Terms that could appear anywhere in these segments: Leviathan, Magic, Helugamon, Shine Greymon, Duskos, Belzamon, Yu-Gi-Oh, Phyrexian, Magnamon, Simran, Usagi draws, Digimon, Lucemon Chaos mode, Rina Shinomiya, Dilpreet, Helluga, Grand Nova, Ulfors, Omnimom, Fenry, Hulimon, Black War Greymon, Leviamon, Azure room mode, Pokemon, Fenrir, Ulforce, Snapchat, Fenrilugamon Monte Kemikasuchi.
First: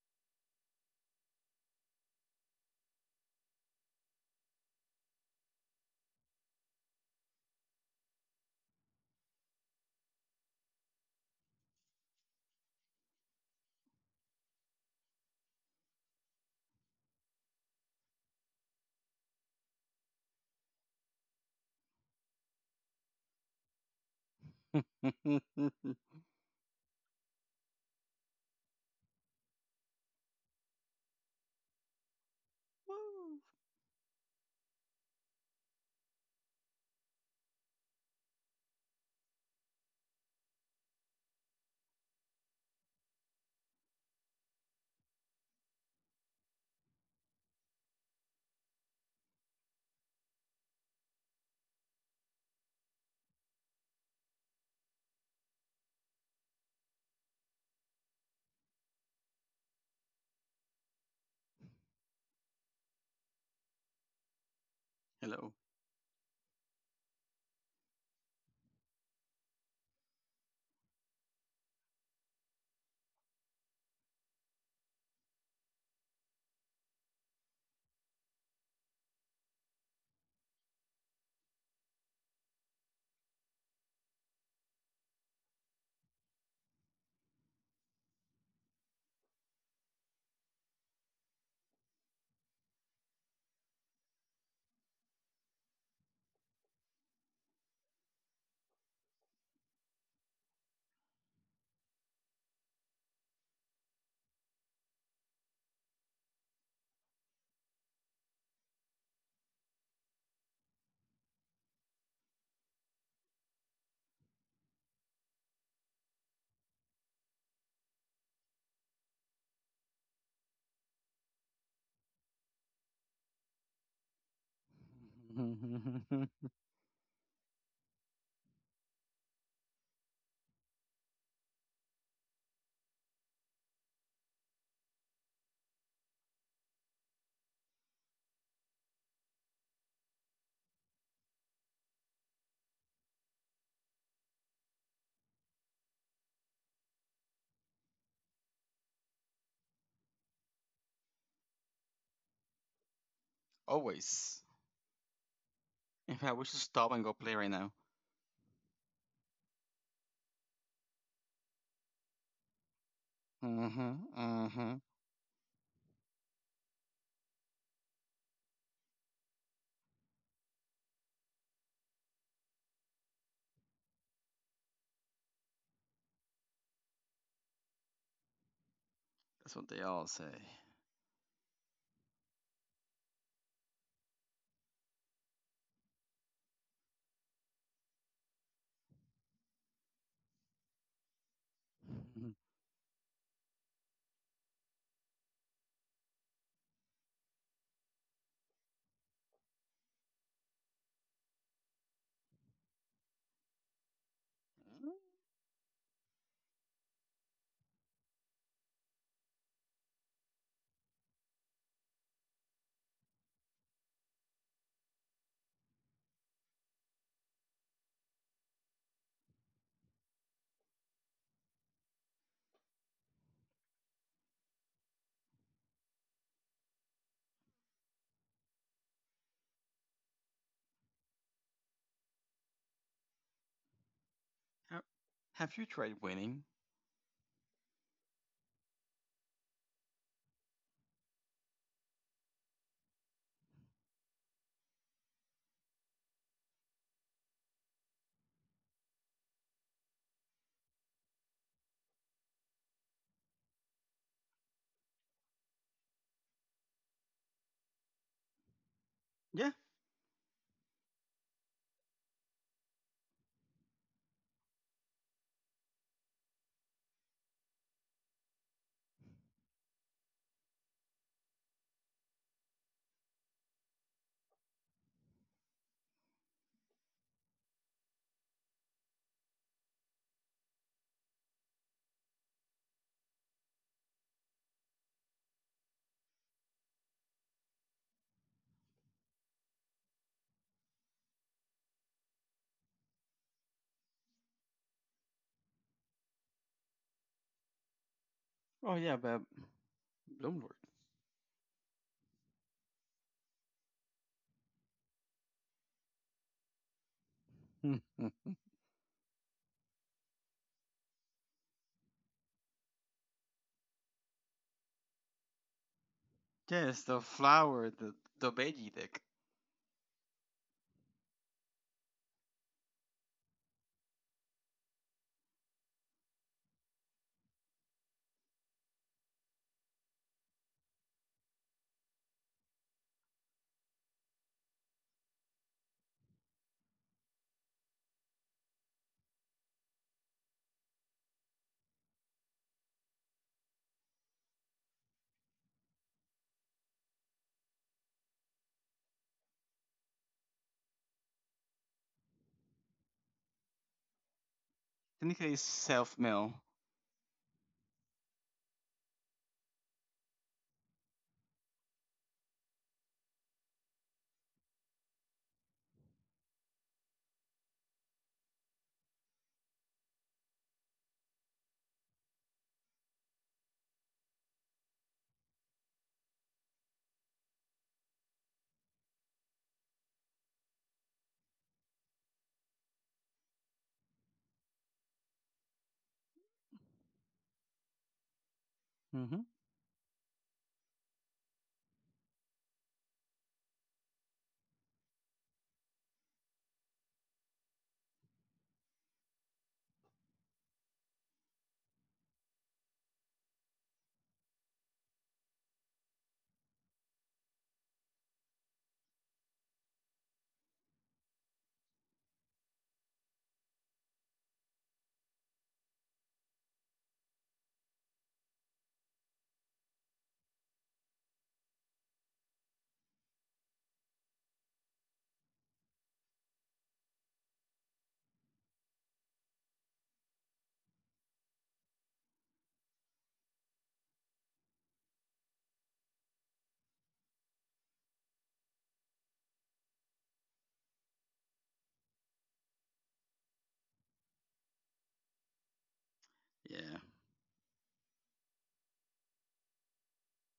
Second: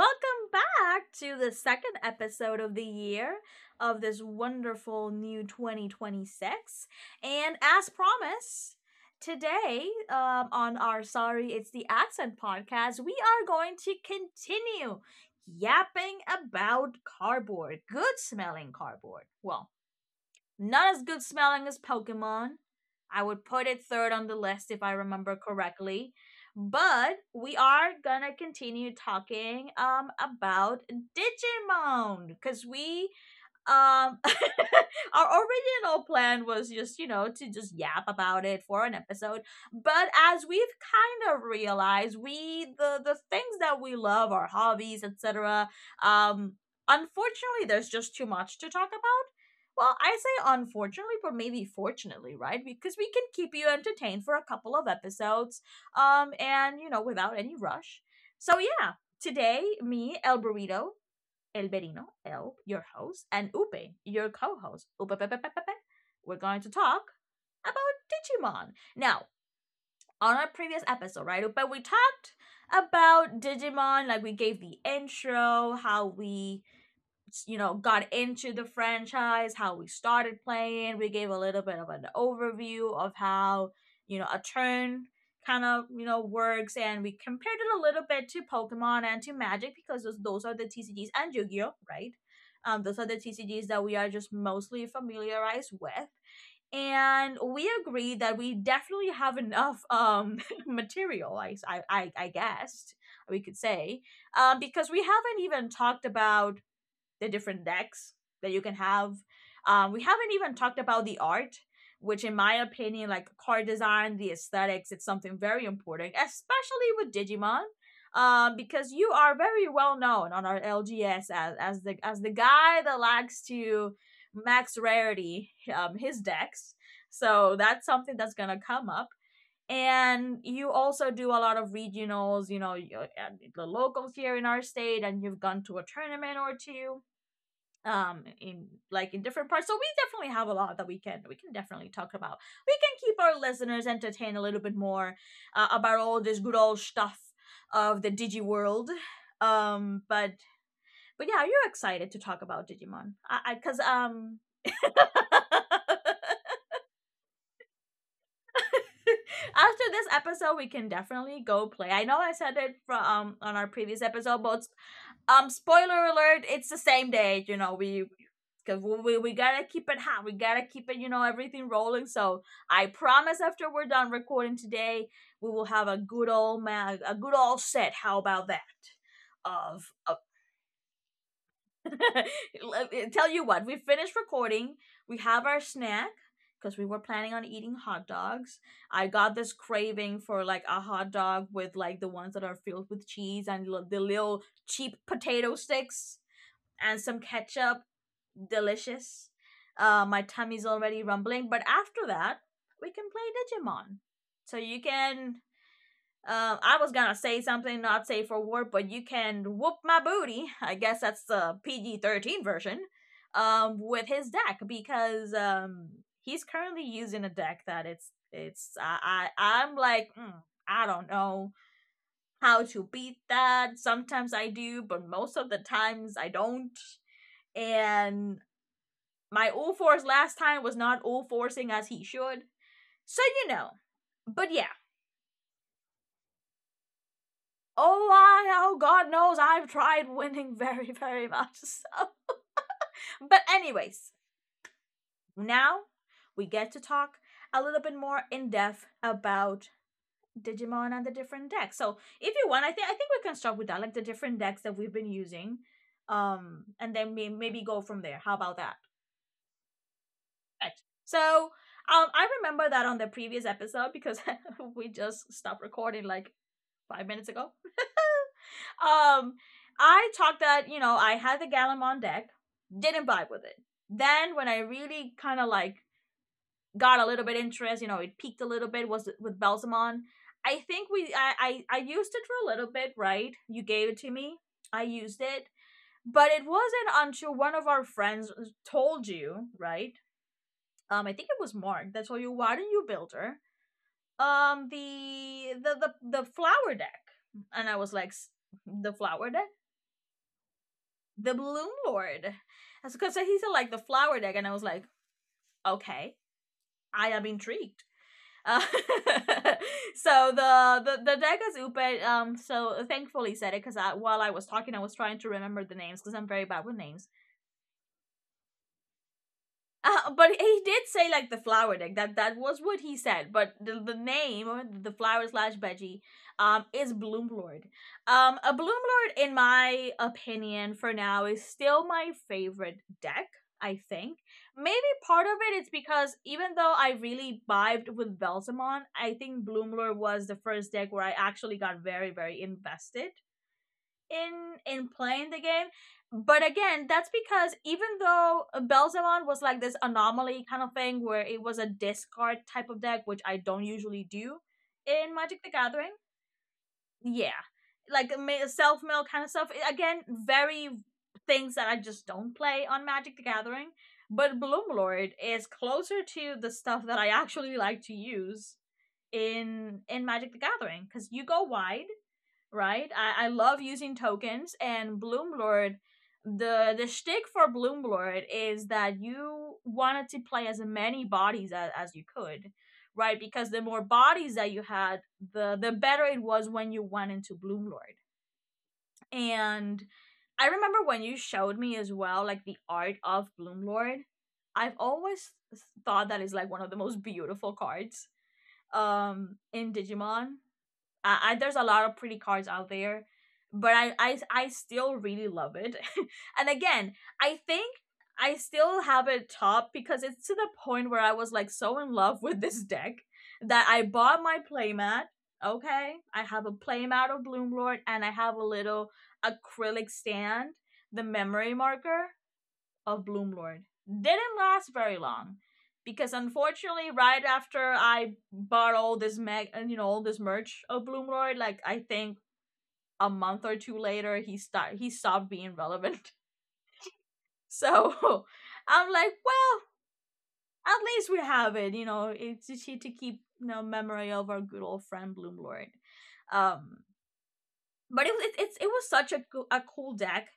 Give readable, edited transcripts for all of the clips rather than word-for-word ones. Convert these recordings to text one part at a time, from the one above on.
Welcome back to the second episode of the year of this wonderful new 2026. And as promised, today on our Sorry It's the Accent podcast, we are going to continue yapping about cardboard, good smelling cardboard. Well, not as good smelling as Pokemon. I would put it third on the list if I remember correctly. But we are gonna continue talking about Digimon because we Woo! um our original plan was just you know to just yap about it for an episode, but as we've kind of realized, we the things that we love, our hobbies, etc, um unfortunately there's just too much to talk about. Well, I say unfortunately, but maybe fortunately, right? Because we can keep you entertained for a couple of episodes, and you know, without any rush. So yeah, today me, El Burrito, El Berino, El, your host, and Upe, your co-host, Upe, Pepe, Pepe, Hello. Pepe, we're going to talk about Digimon. Now, on our previous episode, right, Upe, we talked about Digimon, like we gave the intro, how we you know got into the franchise, how we started playing, we gave a little bit of an overview of how you know a turn kind of you know works, and we compared it a little bit to Pokemon and to Magic because those are the TCGs, and Yu-Gi-Oh, right? Those are the TCGs that we are just mostly familiarized with. And we agreed that we definitely have enough material I guessed we could say, because we haven't even talked about the different decks that you can have. We haven't even talked about the art, which, in my opinion, like card design, the aesthetics, it's something very important, especially with Digimon. Because you are very well known on our LGS as, the guy that likes to max rarity Mhm. His decks. So that's something that's gonna come up. And you also do a lot of regionals, you know, the locals here in our state, and you've gone to a tournament or two in like in different parts, so we definitely have a lot that we can definitely talk about. We can keep our listeners entertained a little bit more, about all this good old stuff of the digi world. um but but yeah, you're excited to talk about Digimon, because Always. In fact, we should stop and go play right now. after this episode we can definitely go play. I know I said it from on Hmm. our previous episode, but Hmm. um, spoiler alert, it's the same day, you know, we, because we gotta keep it hot. We gotta keep it, you know, everything rolling. So I promise after we're done recording today, we will have a good old man, a good old set. How about that? That's what they all Of say. tell you what, we finished recording. We have our snack because we were planning on eating hot dogs. I got this craving for like a hot dog with like the Mhm. ones that are filled with cheese and the little cheap potato sticks and some ketchup. Delicious. My tummy's already rumbling. But after that, we can play Digimon. So you can. I was gonna say something not safe for work, but you can whoop my booty. I guess that's the PG 13 version. With his deck because he's currently using a deck that it's I'm like I don't know how to beat that. Sometimes I do, but most of the times I don't, and my all fours last time was not all forcing as he should. So you know. But yeah. Ha- Have you tried winning? Oh, I, oh god knows I've tried winning very, very much. So, but anyways, now we get to talk a little bit more in depth about Digimon and the different decks. So if you want, I think we can start with that, like the different decks that we've been using. And then maybe go from there. How about that? Yeah. Right. So I remember that on the previous episode, because we just stopped recording like 5 minutes ago. Um, I talked that you know I had the Gallimond deck, didn't vibe with it. Then when I really kind of like got a little bit interest, you know, it peaked a little bit, was with Belzamon. I think we I used it for a little bit, right? You gave it to me. I used it, but it wasn't until one of our friends told you, right? I think it was Mark that told you, why don't you build her the flower deck, and I was like Oh yeah, the but flower deck, Bloom Lord. the Bloom Lord, that's because he said like the flower deck, and I was like, okay, I am intrigued. Mhm. Uh, so the, the deck is Upe. So thankfully said it because I, while I was talking, I was trying to remember the names because I'm very bad with Yes, the names. flower, the veggie deck. But he did say like the flower deck. That that was what he said. But the name, or the flower slash veggie is Bloomlord. A Bloomlord, in my opinion, for now is still my favorite deck. I think maybe part of it is because even though I really vibed with Belzamon, I think Bloomlord was the first deck where I actually got very, very invested in playing the game. But again, that's because even though Belzamon was like this anomaly kind of thing where it was a discard type of deck, which I don't usually do in Technically, it's Magic the Gathering. self mill. Yeah. Like self mill kind of stuff. Again, very things that I just don't play on Magic the Gathering. But Bloomlord is closer to the stuff that I actually like to use in Magic the Gathering because you go wide, right? I love using tokens and Bloomlord. The shtick for Bloomlord is that you wanted to play as many bodies as you could, right? Because the more bodies that you had, the better it was when you went into Bloomlord. Hmm. And I remember when you showed me as well, like the art of Bloomlord. I've always thought that is like one of the most beautiful cards in Digimon. There's a lot of pretty cards out there, but I still really love it. And again, I think I still have it top because it's to the point where I was like so in love with this deck that I bought my playmat. Okay, I have a playmat of Bloom Lord and I have a little acrylic stand, the memory marker of Bloomlord didn't last very long, because unfortunately right after I bought all this mag and you know all this merch of Bloomlord, like I think a month or two later, he stopped being relevant, so I'm like, well, at least we have it, you know, it's to keep you know memory of our good old friend Bloomlord. Yeah. Um but It, it was such a cool deck.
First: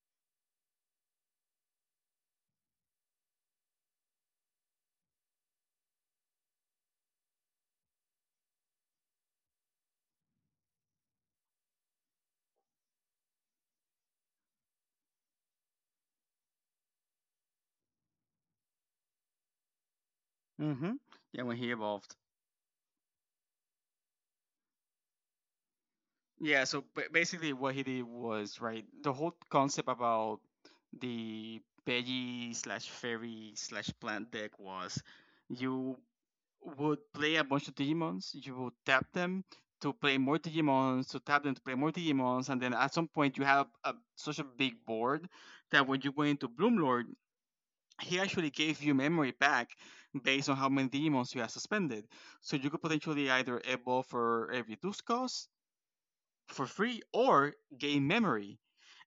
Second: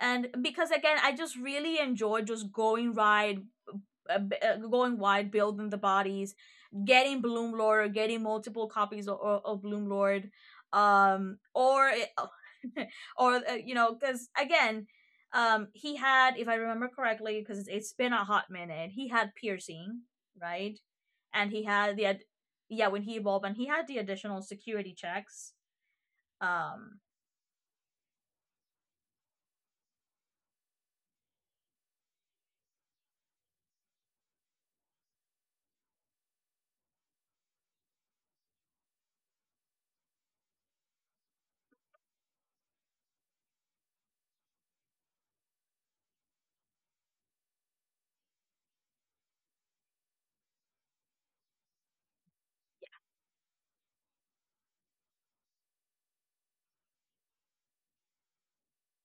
And because again, I just really enjoyed just going ride, going wide, building the bodies, getting Bloom Lord, getting multiple copies of Bloom Lord, or or you know, because again, he had, if I remember correctly, because it's been a hot minute, he had piercing, right, Hmm. Yeah, and when he he had the evolved. Yeah, when he evolved, and he had the additional security checks. Yeah, so Um, basically what he did was, right, the whole concept about the veggie slash fairy slash plant deck was you would play a bunch of Digimons, you would tap them to play more Digimons, to tap them to play more Digimons, and then at some point you have such a big board that when you went into Bloom Lord, he actually gave you memory back based on how many Digimons you have suspended. So you could potentially either evolve for every Duskos for free or gain memory.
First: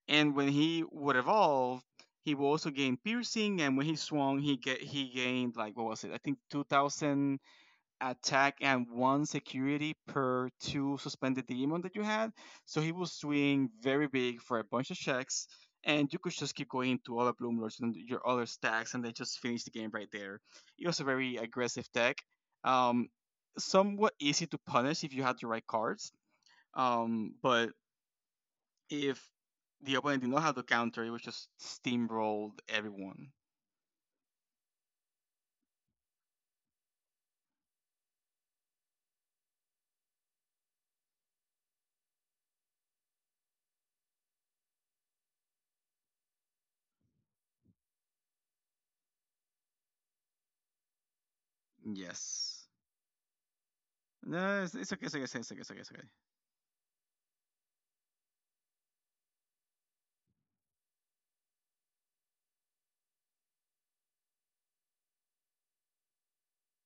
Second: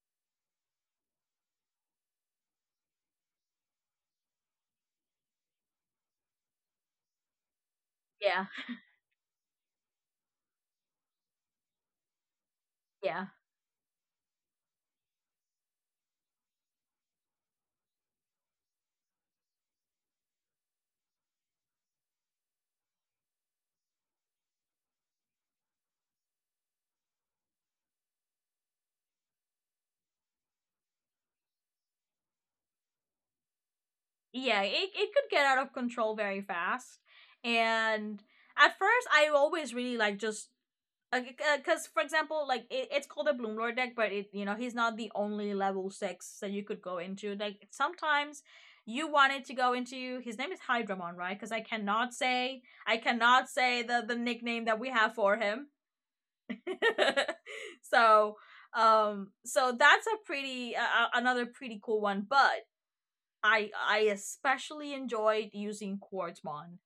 And when he would evolve, he will also gain piercing. And when he swung, he gained like, what was it? I think 2,000 yeah, attack and one security per two suspended demon that you had. So he will yeah, swing very big for a bunch of checks. And you could just keep going to other Bloom Lords and your other stacks, and then just finish the game right there. It was a very aggressive deck, um, somewhat easy to punish if you had the right cards. But if the opponent did not have the counter, it was just steamrolled everyone. yeah. It could get out of control very fast, and at first I always really like just, because for example like it, it's called a Bloomlord deck, but it, you know, he's not the only level six that you could go into. Like, sometimes you wanted to go into, his name is Hydramon, right, because I cannot say, Yes. I cannot say the No, nickname it's, that we it's okay, have it's okay, it's for okay, him. it's okay, it's okay. So so that's a pretty another pretty cool one. But I especially enjoyed using Quartzmon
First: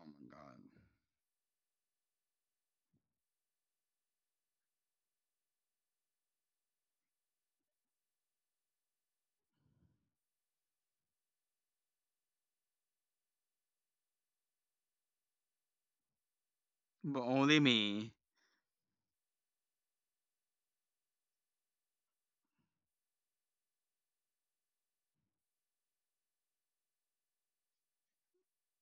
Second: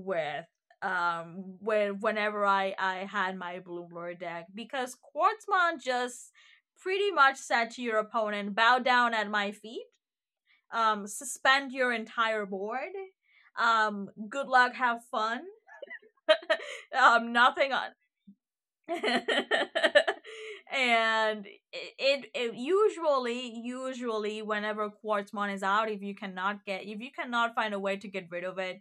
Oh my god. When whenever I had my Bloomlord deck, because Quartzmon just pretty much said to your opponent, bow down at my feet, suspend your entire board, good luck, have fun, But only nothing on. me. And it, usually whenever Quartzmon is out, if you cannot get, if you cannot find a way to get rid of it,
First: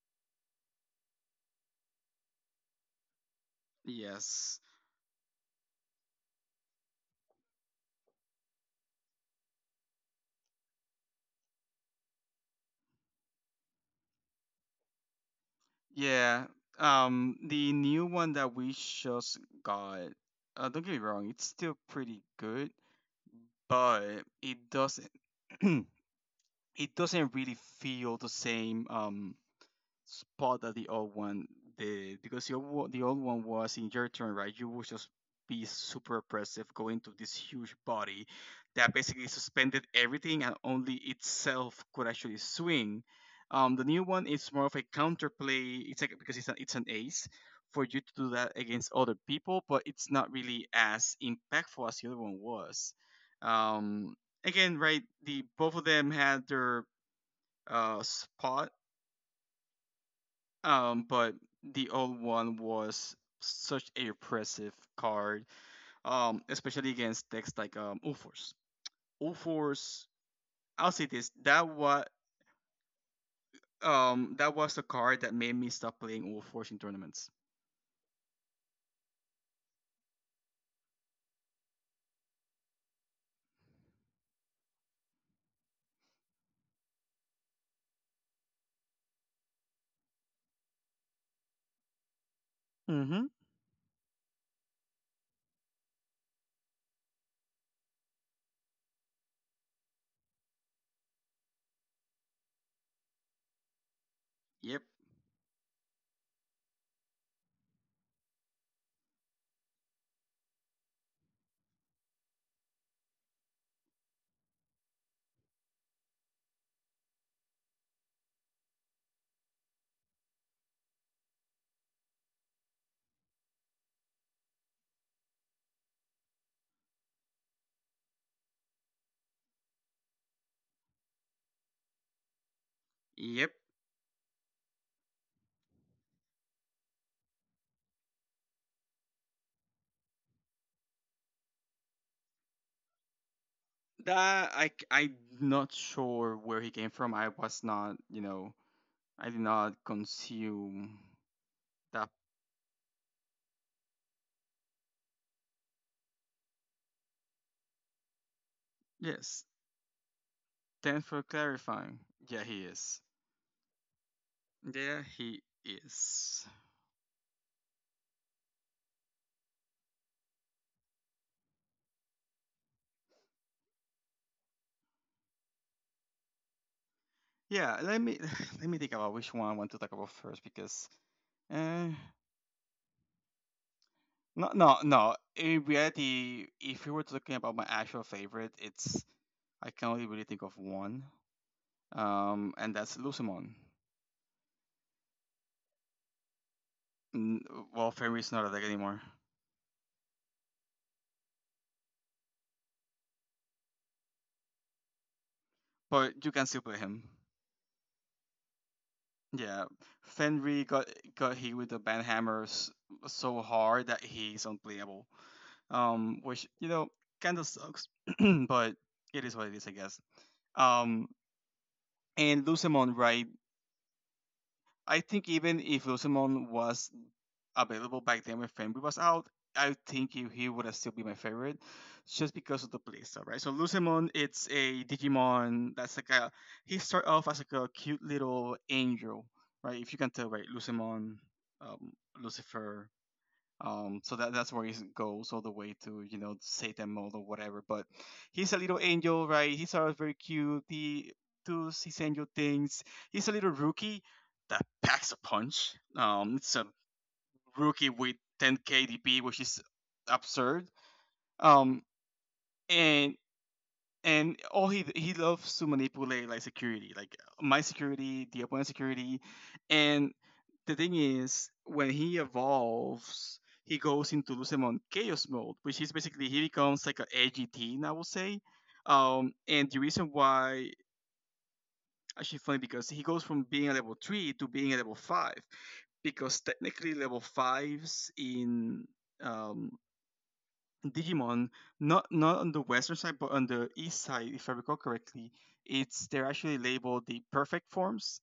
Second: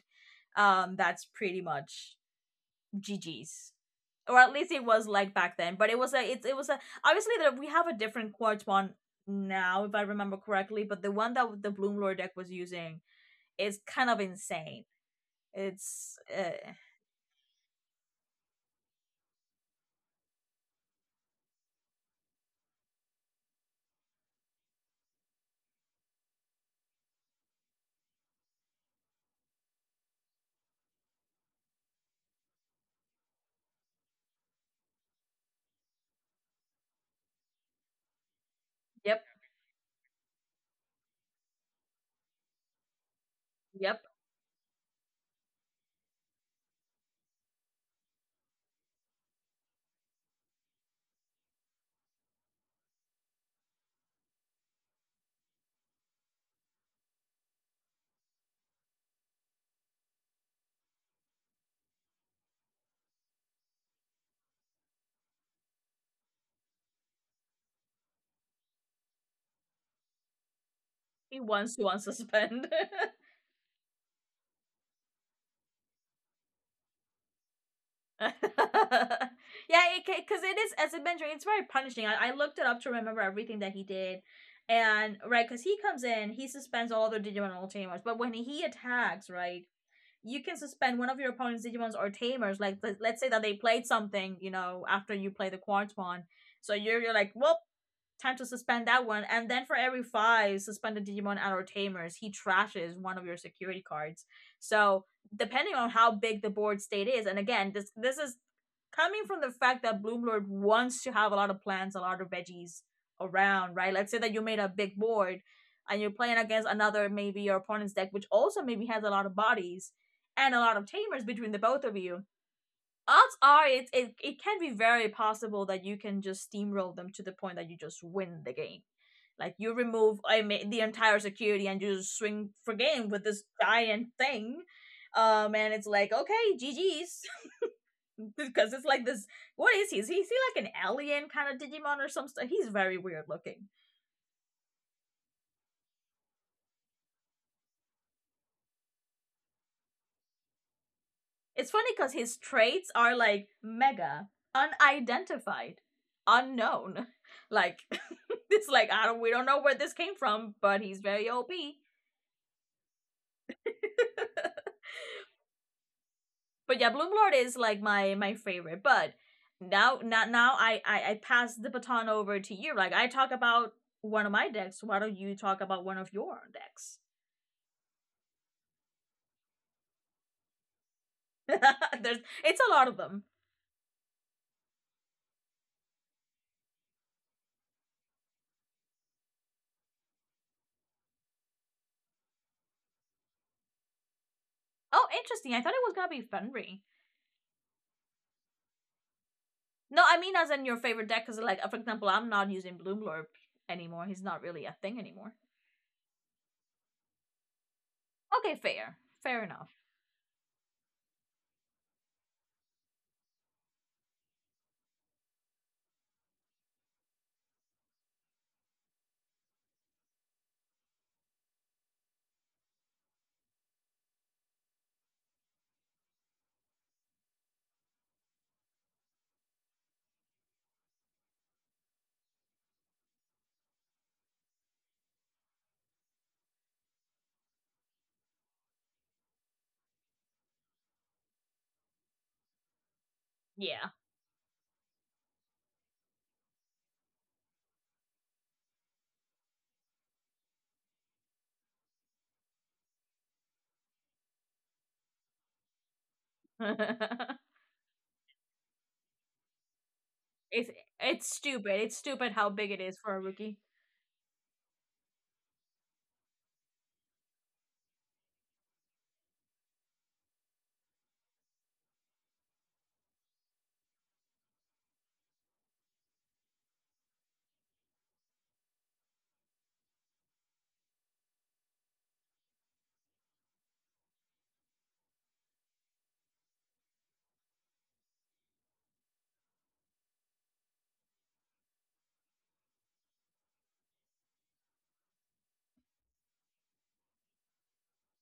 that's pretty much GGs. Or at Yes. least it was like back then. But it was a, it's, it was a, obviously that we have a different Quartz one now, if I remember correctly, but the one that the Bloom Lord deck was using is kind of insane. It's Yeah. The new one that we just got. Don't get me wrong, it's still pretty good, but it doesn't. It doesn't really feel the same. Spot that the old one did, because the old one was in your turn, right? You would just be super oppressive, going to this huge body that yep, basically suspended everything and only itself could actually swing. The yep. new one is more of a counterplay. It's like, because it's an ace for you to do that against other people, but it's not really as impactful as the other one was. Um, Again, right? The both of them had their spot, but the old one was such a repressive card, especially against decks like Ulfors. Ulfors, I'll say this, He wants that to was unsuspend. um that was the card that made me stop playing Ulfors in tournaments. Yeah, because it is as a mentor, it's very punishing. I looked it up to remember everything that he did, and right, because he comes in, he suspends all the Digimon all But when he attacks, right, you can suspend one of your opponent's Digimons or Tamers. Like, let's say Mm-hmm. that they played something, you know, after you play the Quartz one. So you're like, well, time to suspend that one. And then for every five suspended Digimon and or tamers, he trashes one of your security cards. Yep, So depending on how big the board state is, and again, this is coming from the fact that Bloomlord wants to have a lot of plants, a lot of veggies around, right? Let's say that you made a big board and you're playing against another, maybe your opponent's deck, which also maybe has a lot of bodies and a lot of tamers between the both of you. Odds are it can be very possible that you can just steamroll them to the point that you just win the game. Like, you remove, I mean, the entire security and you just swing for game with this yep. giant thing. And it's like, okay, GG's. Because it's like this, what is he? Is he like an alien kind of Digimon or some stuff? He's very weird looking. That. I'm not sure where he came from. I was not, I did not consume It's funny that. because his traits are like mega unidentified, unknown. Like it's like I don't we Yes, don't know where this came from, but he's thanks for very OP. clarifying. Yeah, he is. Yeah, he is. But yeah, Bloom Lord is like my favorite. But now I pass the baton over to you. Like, I talk about one of my decks. Why don't you talk about one of your decks? Yeah, let me let me think about which one I want to talk about first, because uh There's it's a lot of them. no, no, no. In reality, if you were talking about my actual favorite, it's I can only really think of one. And that's Lucimon. Oh, interesting. I thought it was gonna be Fenry. N- Well, Fenrir's not a deck anymore. No, I mean as in your favorite deck, because like for example, I'm not using Bloomlorp anymore. He's not really a thing anymore. But you can still play him. Okay, fair, fair Yeah. enough. Fenrir got hit with the ban hammers so hard that he's unplayable. Which, kinda sucks. But it is what it is, I guess. Um And Lucemon, right? I think even if Lucemon was available back then when Fenrir was out, I think he would have still be my favorite, just because of the playstyle, right? So Lucemon, it's a Digimon that's like a he start off as like a cute little angel, right? If you can tell, right? Lucemon, um, Lucifer, Yeah, so that's where he goes all the way to Satan mode or whatever. But he's a little angel, right? He's always very cute. He does his angel things. He's a little rookie that packs a punch. It's a rookie with 10 KDP, which is absurd. it's it's stupid. Um, It's stupid how big it is and for a rookie. and all he loves to manipulate, like, security, like my security, the opponent's security. And the thing is, when he evolves, he goes into Lucemon Chaos mode, which is basically he becomes like an edgy teen, I would say. And the reason why, actually funny because he goes from being a level three to being a level five, because technically level fives in um Digimon, not on the western side, but on the east side, if I recall correctly, it's they're actually labeled the perfect forms.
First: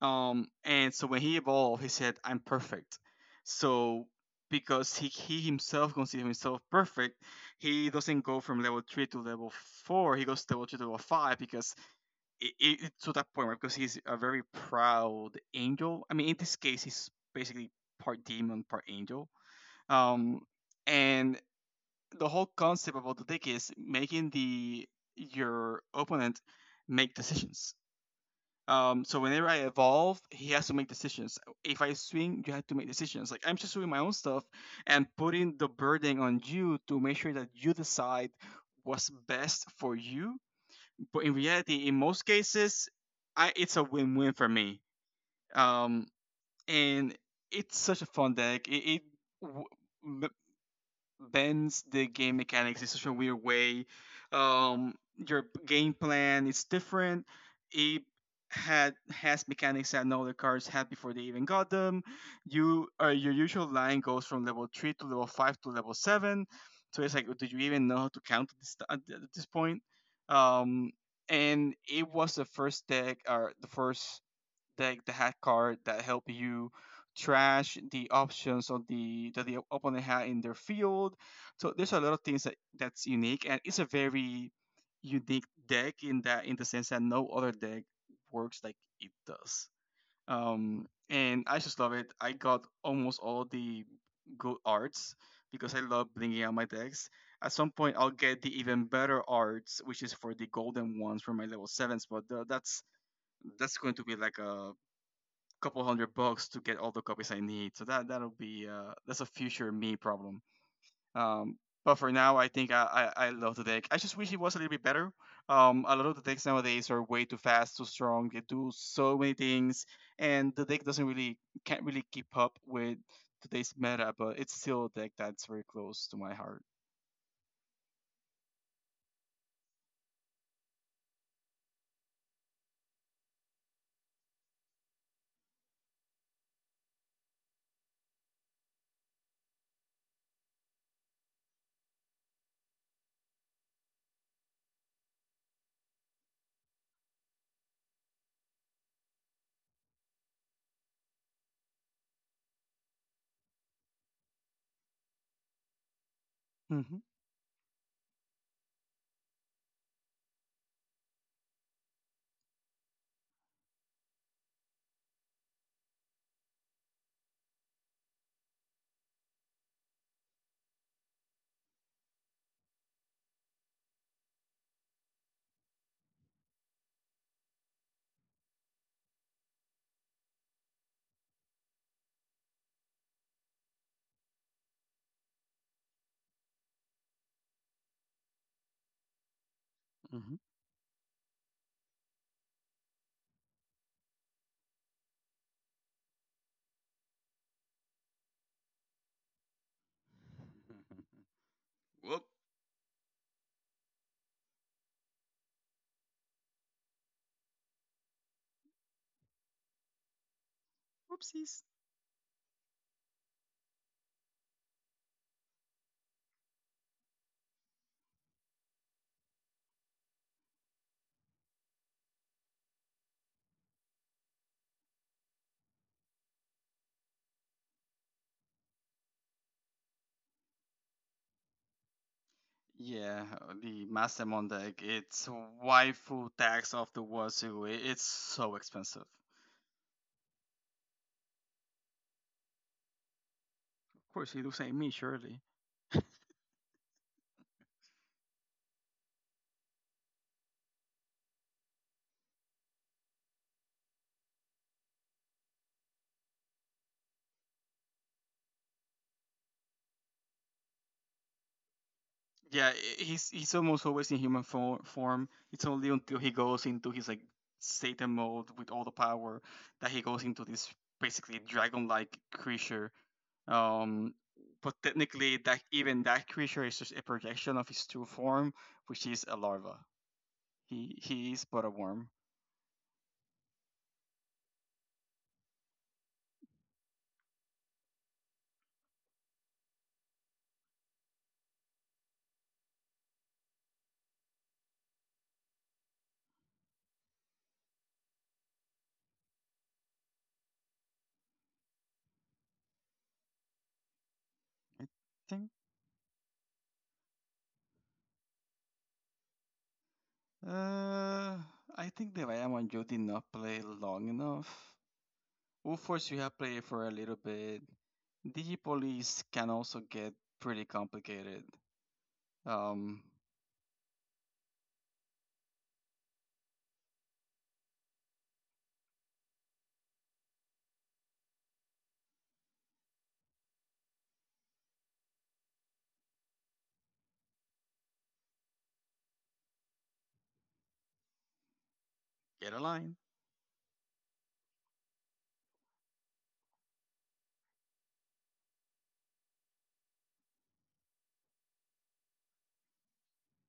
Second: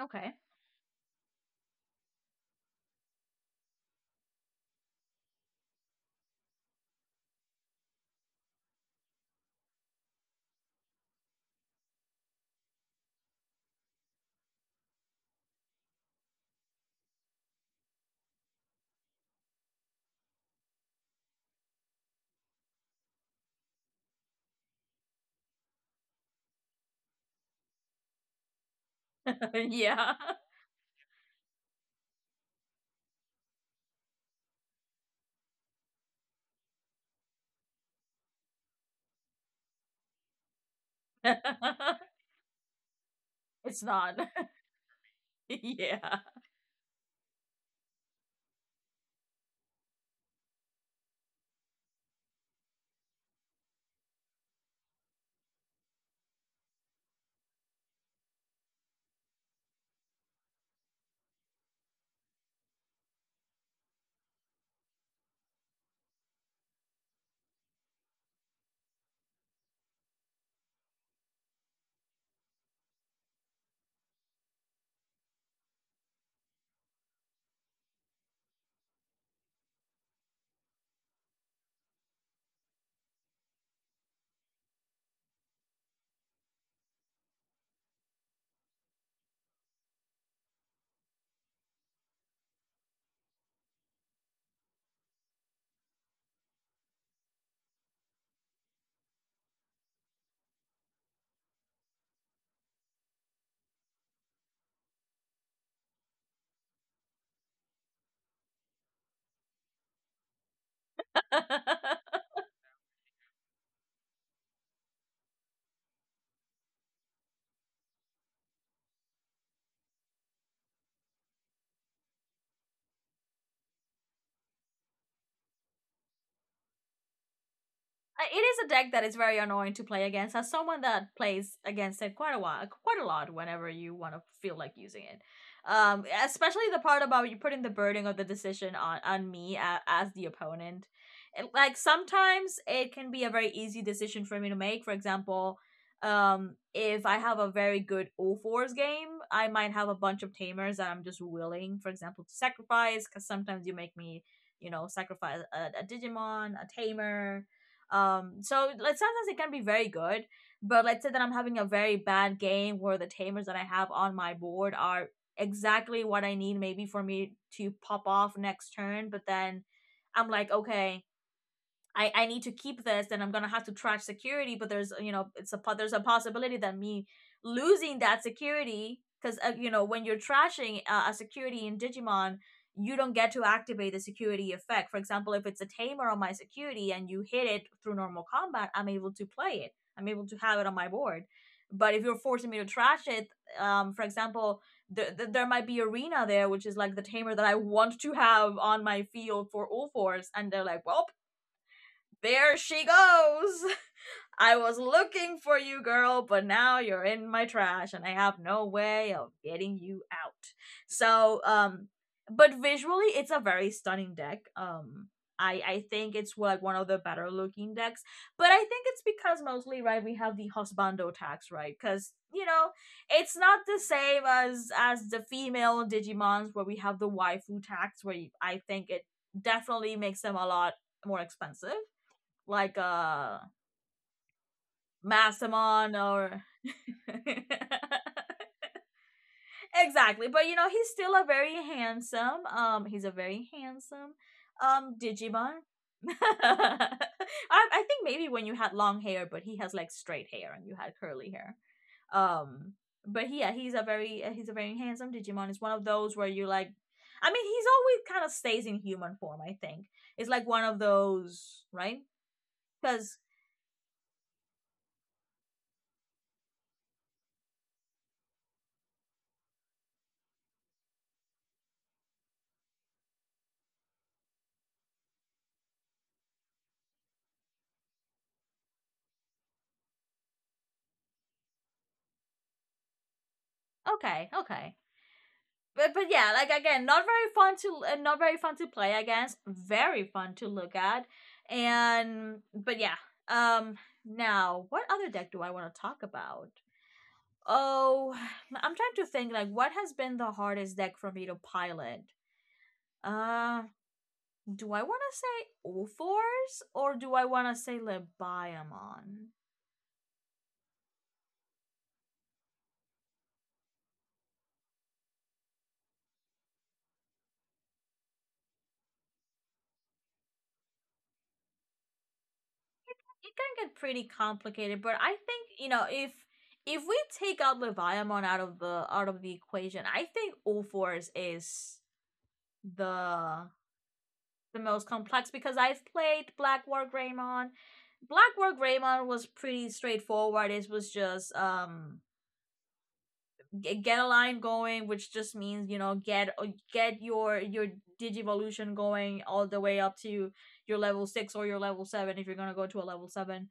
Okay. And so when he evolved, he said, "I'm perfect." So because he himself considers himself perfect, he doesn't go from level three to level four. He goes to level two to level five, because it's to that point, right? Because he's a very proud angel. I mean, in this case, he's basically part demon, part angel. Um, and the whole concept about the deck is making the your opponent make decisions. So whenever I yeah. evolve, he has to make decisions. If I swing, you have to make decisions. Like, I'm just doing my own stuff and putting the burden on you to make sure that you decide what's best for you. But in reality, in most cases, it's it's a not. win-win for me. Um, yeah. and it's such a fun deck. It w- bends the game mechanics in such a weird way. Your game plan is different. It had has mechanics that no other cards had before they even got them. Your usual line goes from level three to level five to level seven. So it's like, do you even know how to count at this point? Um, and it was the first deck, or the first take the hat card that help you trash the options of the that the opponent had in their field. So there's a lot of things that's unique, and it's a very unique deck in the sense that no other deck works like it does. And I just love it. I got almost all the good arts because I love bringing out my decks. At some point, I'll get the even better arts, which is for the golden ones for my level sevens. But that's going to be like a couple hundred bucks to get all the copies I need. That's a future me problem. Um, but for now, I think I love the deck. I just wish it was a little bit better. A lot of the decks nowadays are way too fast, too strong. They do so many things, and the deck doesn't really can't really keep up with today's meta. But it's still a deck that's very close to my heart. It is a deck that is very annoying to play against. As someone that plays against it quite a while, quite a lot, whenever you want to feel like using it, especially the part about you putting the burden of the decision on me a as the opponent. It, like sometimes it can be a very easy decision for me to make. For example, if I have a very good all fours game, I might have a bunch of tamers that I'm just willing, for example, to sacrifice because sometimes you make me, you know, sacrifice a Digimon, a Mm-hmm. tamer. So like sometimes it can be very good, but let's say that I'm having a very bad game where the tamers that I have on my board are exactly what I need maybe for me to pop off next turn, but then I'm like, okay, I need to keep this and I'm gonna have to trash security, but there's you know it's a there's a possibility that me losing that security, because you know, when you're trashing a security in Digimon, you don't get to activate the security effect. For example, if it's a tamer on my security and you hit it through normal combat, I'm able to play it. I'm able to Mm-hmm. have it on my board. But if you're forcing me to trash it, for example, there might be arena there, which is like the tamer that I want to have on my field for all fours, and they're like, well, Whoop, there she goes. I was looking for you, girl, but now you're in my trash and I have no way of getting you out. So, whoopsies. But visually, it's a very stunning deck. I think it's like one of the better looking decks, but I think it's because mostly, right, we have the husbando tax, right, because you know it's not the same as the female Digimons where we have the waifu tax where you, I think it definitely makes them a lot more expensive like Yeah, a the Mastemon deck. It's mastermind waifu or tax of the wazoo. It's so expensive. exactly, but you know he's still a very handsome he's a very handsome Of course, he looks like me, surely. Digimon. I, I think maybe when you had long hair, but he has like straight hair and you had curly hair, um, but yeah, he's a very handsome Digimon. It's one of those where you like, I mean, he's always kind of stays in human form. I think it's like one of those, right? Yeah, Because he's almost always in human form. It's only until he goes into his, like, Satan mode with all the power that he goes into this basically dragon-like creature. Um, but technically, that creature is just a projection of his true form, which is a larva. He is but a worm. okay, okay, but yeah, like again, not very fun to not very fun to play against. Very fun to look at, and but yeah. Um, now what other deck do I want to talk about? Oh, I'm trying to think like what has been the hardest deck for me to pilot. Uh, do I I want to say think. Ophors or do I want to say Lebiamon? Uh, I think the Diamond Joe did not play long enough. UFOs you have played for a little bit. The police can also get pretty complicated. Um, It can get pretty complicated, but I think, you know, if we take out Leviathan out of the equation, I think All Fours is the the most complex because I've played Black War Greymon. Black War Greymon was pretty straightforward. It was just get a line. Get a line going, which just means you know get your Digivolution going all the way up to your level six or your level seven if you're gonna go to a level seven.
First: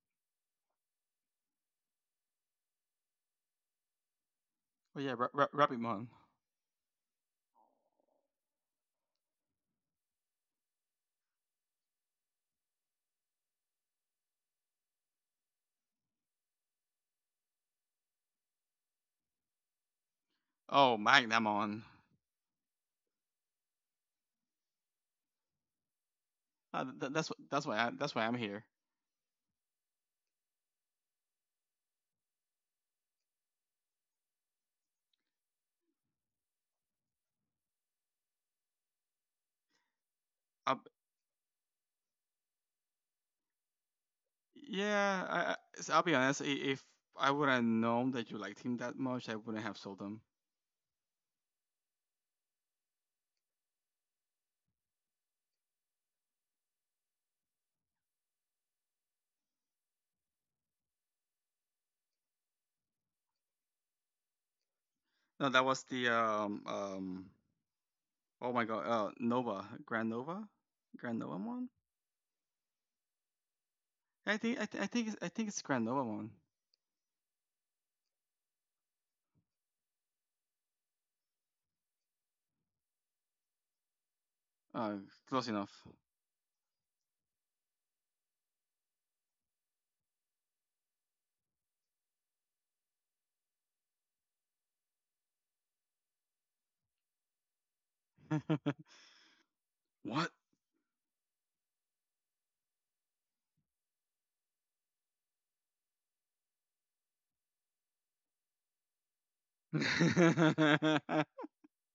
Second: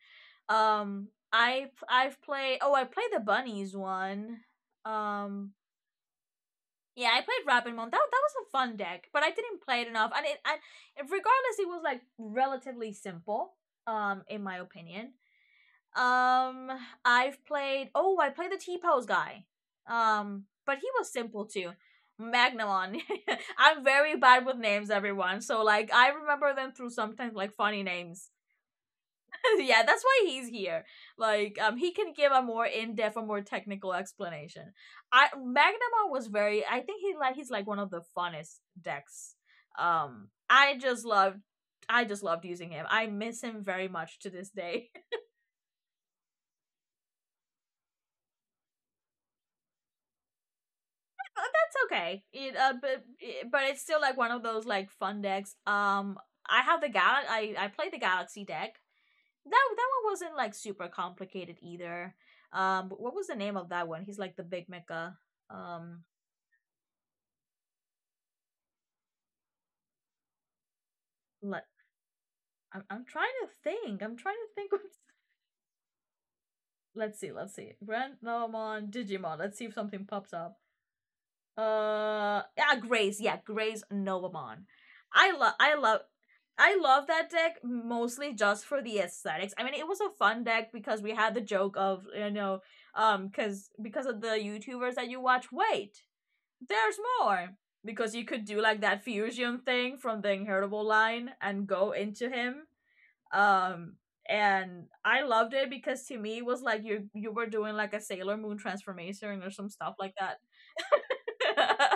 I've played oh I played the bunnies one. Oh yeah, Um, Rapimon. yeah, I played Rapidmon. That was a fun deck, but I didn't play it enough. And it and regardless, it was like relatively simple. In my opinion. Um, I've played. Oh, I played the T pose guy. But he Oh, was simple too. Magnamon. Magnamon. I'm very bad with names, everyone. So like, I remember them through sometimes like funny That's names. why I'm here. yeah, that's why he's here. Like, he can give a more in depth, a more technical explanation. I Magnamon was very. I think he like he's like one of the funnest decks. I Uh, just loved. I just loved using him. I miss him very much to this day. yeah, so I'll be honest. If I would have known that you liked him that much, I wouldn't have sold him. That's okay. It but it's still like one of those like fun decks. I have the gal. I played the galaxy deck. That one wasn't like super complicated either. But what was the name of that one? He's like the big mecha. No, that was Um, the. Oh my god. Grand Nova let one. I'm trying to think. I'm trying I to think I, think. th- What's, I think it's Grand Nova one. let's see. Let's see. Random on Digimon. Let's see if something pops up. Yeah, Grace. Yeah, Grace Novamon. Uh, I Close love. I enough. love. I love that deck mostly just for the aesthetics. I mean, it was a fun deck because we had the joke of you know, because of the YouTubers that you watch. Wait, there's more because you could do like that fusion thing from the What? Inheritable line and go into him, um, and I loved it because to me it was like you were doing like a Sailor Moon transformation or some stuff like that.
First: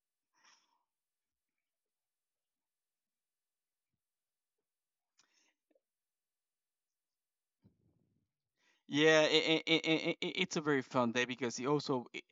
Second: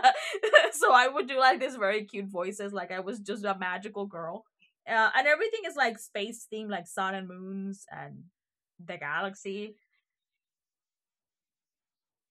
So I would do like this very cute voices like I was just a magical girl. Uh, and everything is like space themed, like sun and moons and the Yeah, it, galaxy. it, it, it's a very fun day because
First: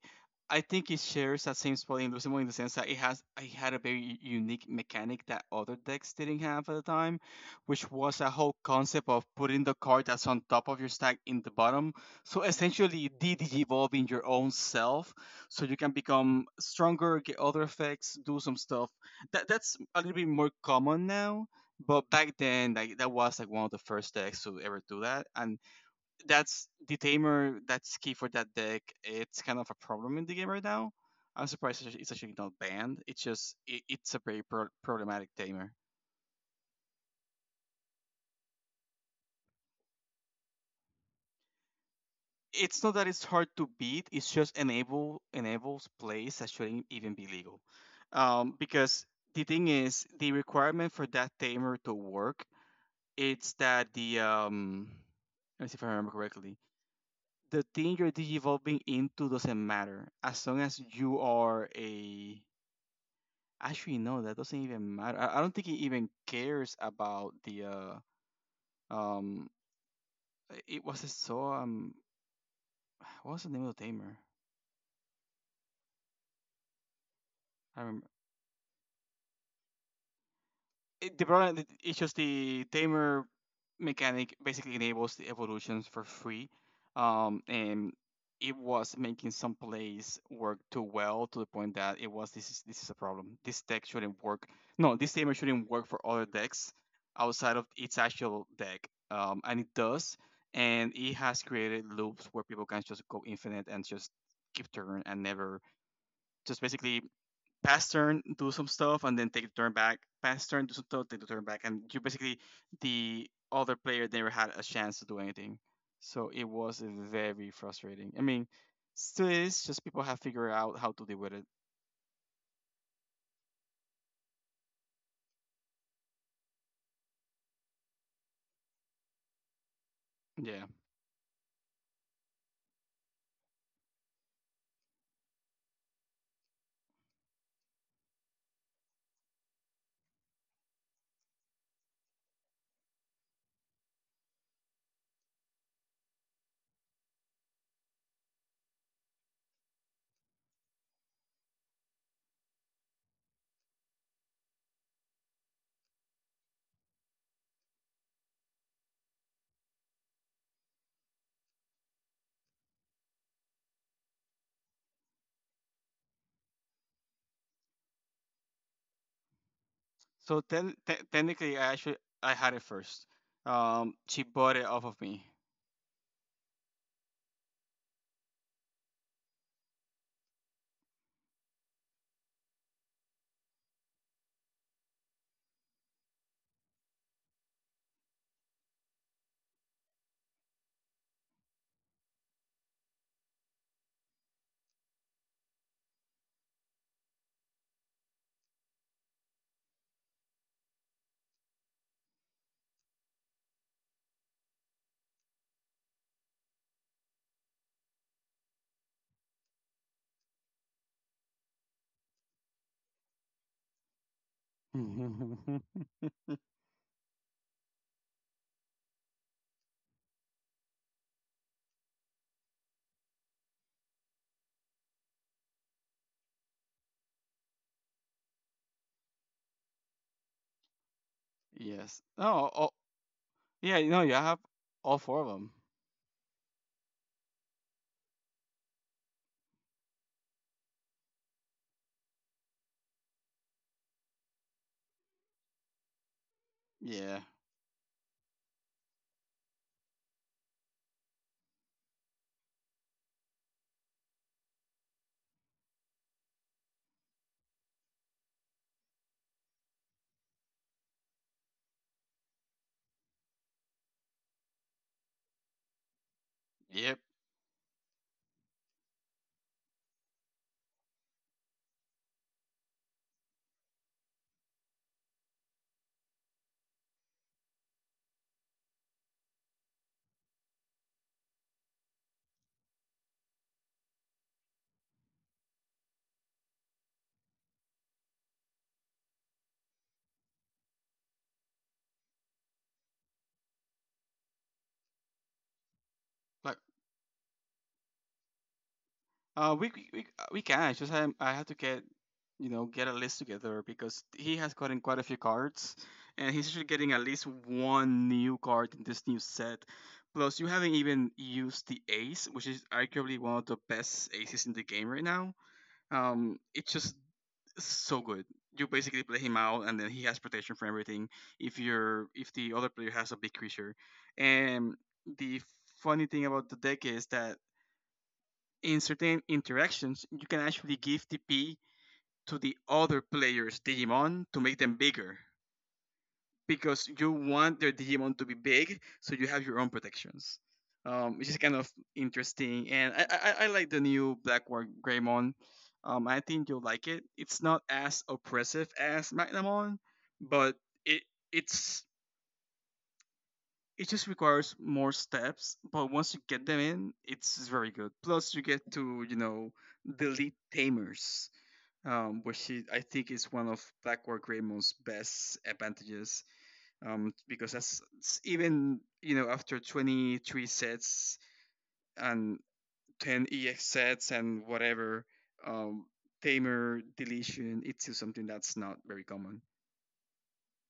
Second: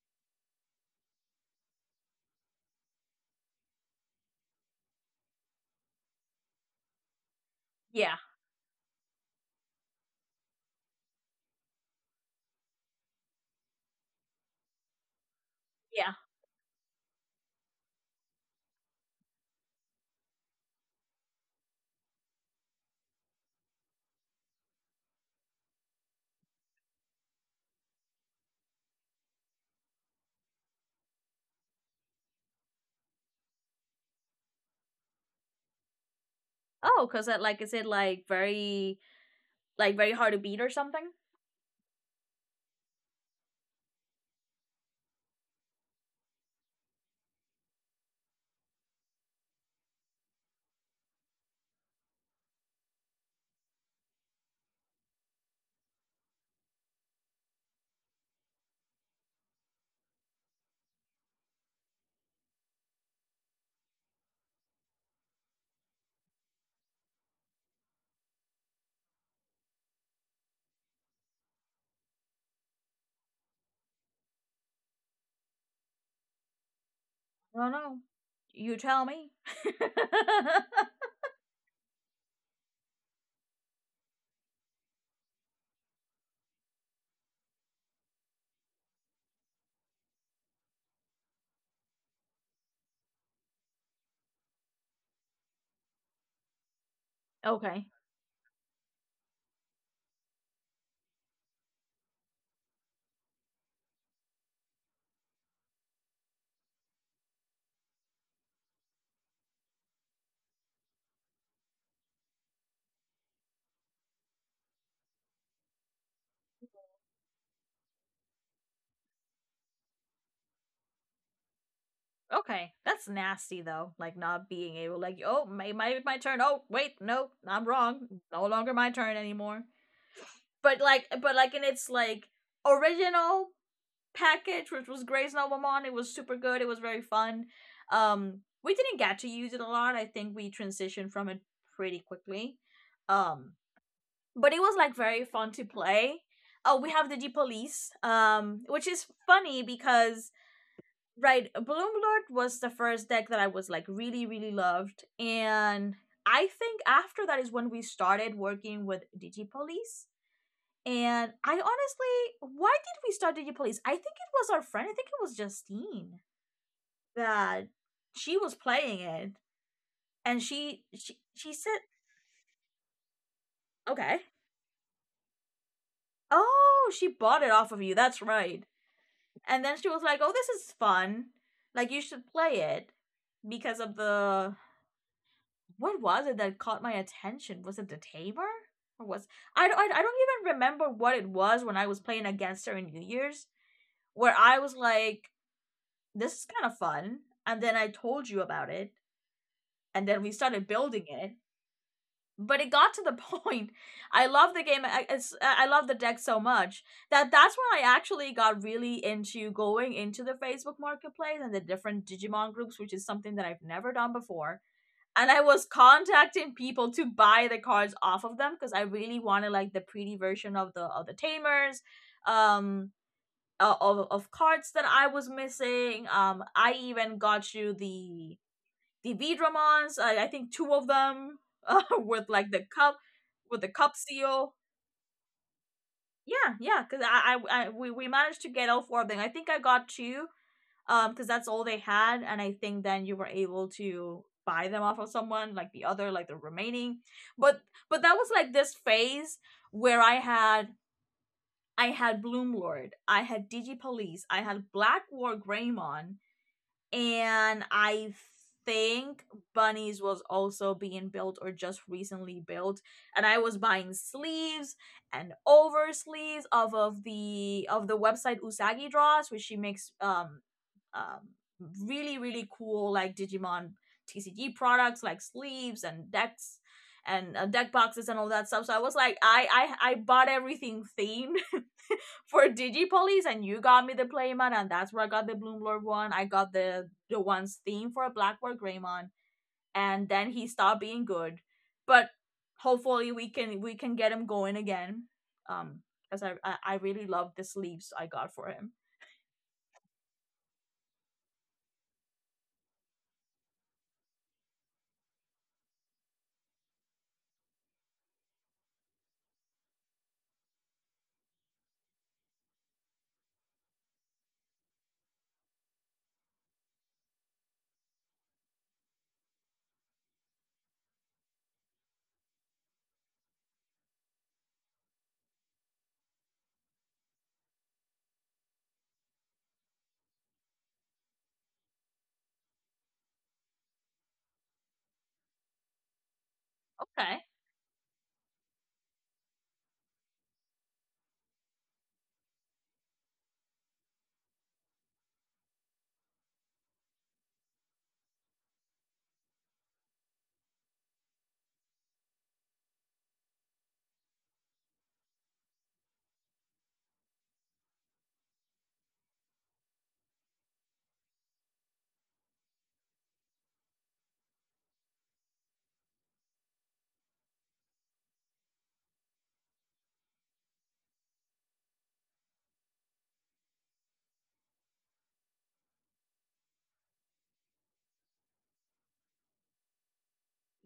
I think it shares that same spot in the sense that it had a very unique mechanic that other decks didn't have at the time, which Yeah. was a whole concept of putting the card that's on top of your stack in the bottom. So essentially, DDG evolving your own self, so you can Yeah. become stronger, get other effects, do some stuff. That's a little bit more common now. But back then, like that was like one of the first decks to ever do that, and that's the tamer that's key for that deck. It's kind of a problem in the game right now. I'm surprised it's actually not banned. It's just it's a very problematic tamer. Oh, because like is it like very hard to beat or something. It's not that it's hard to beat, it's just enables plays that shouldn't even be legal, because the thing is the requirement for that tamer to work, it's that the let me see if I remember correctly. The thing you're digivolving into doesn't matter as long as you are a— actually, no, that doesn't even matter. I don't think he even cares about the um. It was a What was the name of the tamer? I don't I know, remember. you tell me. It's just the tamer mechanic basically enables the evolutions for free, and it was making some plays work too well to the point that it was this is a problem. This deck shouldn't work. No, this tamer shouldn't work for other decks outside of Okay. its actual deck, and it does. And it has created loops where people can just go infinite and just keep turn and never, just basically pass turn, do some stuff, and then take the turn back. Pass turn, do some stuff, take the turn back, and you basically— the other player never had a chance to do anything. So it was very frustrating. I mean, still is, just people have figured out how to deal with it. Okay, that's nasty though. Like, not being able, like, oh, my turn. Oh, wait, no, I'm wrong. No longer my turn anymore. Yeah. But like in its like original package, which was Grey's Noblemon, it was super good. It was very fun. We didn't get to use it a lot. I think we transitioned from it pretty quickly. Um, but it was like very fun to play. Oh, we have the G Police, which is funny because right, Bloomlord was the first deck that I was like really really loved, and I think after that is when we started working with Digipolice. And I honestly, why did we start Digipolice? I think it was our friend, I think it was Justine, that she was playing it. So And then she technically, I said actually— I had it first. Okay. She bought it off of me. Oh, she bought it off of you, that's right. And then she was like, oh, this is fun, like you should play it because of the what was it that caught my attention? Was it the tamer? Or was I don't even remember what it was when I was playing against her in New Year's where I was like, this is kind of fun. And then I told you about it, and then we started building it. But it got to the point. I love the game. I love the deck so much that's when I actually got really into going into the Facebook Marketplace and the different Digimon groups, which is something that I've never done before, and I was contacting people to buy the cards off of them because I really wanted like the pretty version of the tamers, um, of cards that I was missing. I even got you the Vidramons. I think two of them Yes. with like Oh, the oh cup with the yeah. cup No, you have seal. all four of them. Yeah, yeah, because I we managed to get all four of them. I think I got two because that's all they had, and I think then you were able to buy them off of someone, like the other, like the remaining. Yeah. But but that was like this phase where I had Bloom Lord, I had Digi Police, I had Black War Greymon, and I think Bunnies was also being built or just recently built, and I was buying sleeves and over sleeves off Yep. of the website Usagi draws, which she makes um really really cool like Digimon TCG products like sleeves and decks and deck boxes and all that stuff. So I was like, I bought everything themed for Digipolice, and you got me the Playmon, and that's where I got the Bloomlord one. I got the one's theme for Blackboard Greymon, and then he stopped being good. But hopefully we can get him going again. Um, because I, Like. I I really love the sleeves I got for him. We c- we can. It's just I have to get, you know, get a list together because he has gotten quite a few cards, and he's usually getting at least one new card in this new set. Plus, you haven't even used the ace, which is arguably one of the best aces in the game right now. It's just so good. You basically play him out, and then he has protection for everything. If you're— if the other player has a big creature, and the funny thing about the deck is that in certain interactions, you can actually give TP to the other players' Digimon to make them bigger because you Okay. want their Digimon to be big, so you have your own protections, which is kind of interesting. And I like the new Black War Greymon. I think you'll like it. It's not as oppressive as Magnamon, but it it's it just requires more steps. But once you get them in, it's very good. Plus, you get to, you know, delete tamers, which is, I think, is one of Blackwork Raymond's best advantages, because that's even, you know, after 23 sets and 10 EX sets and whatever, um, Tamer deletion, it's still something that's not very common.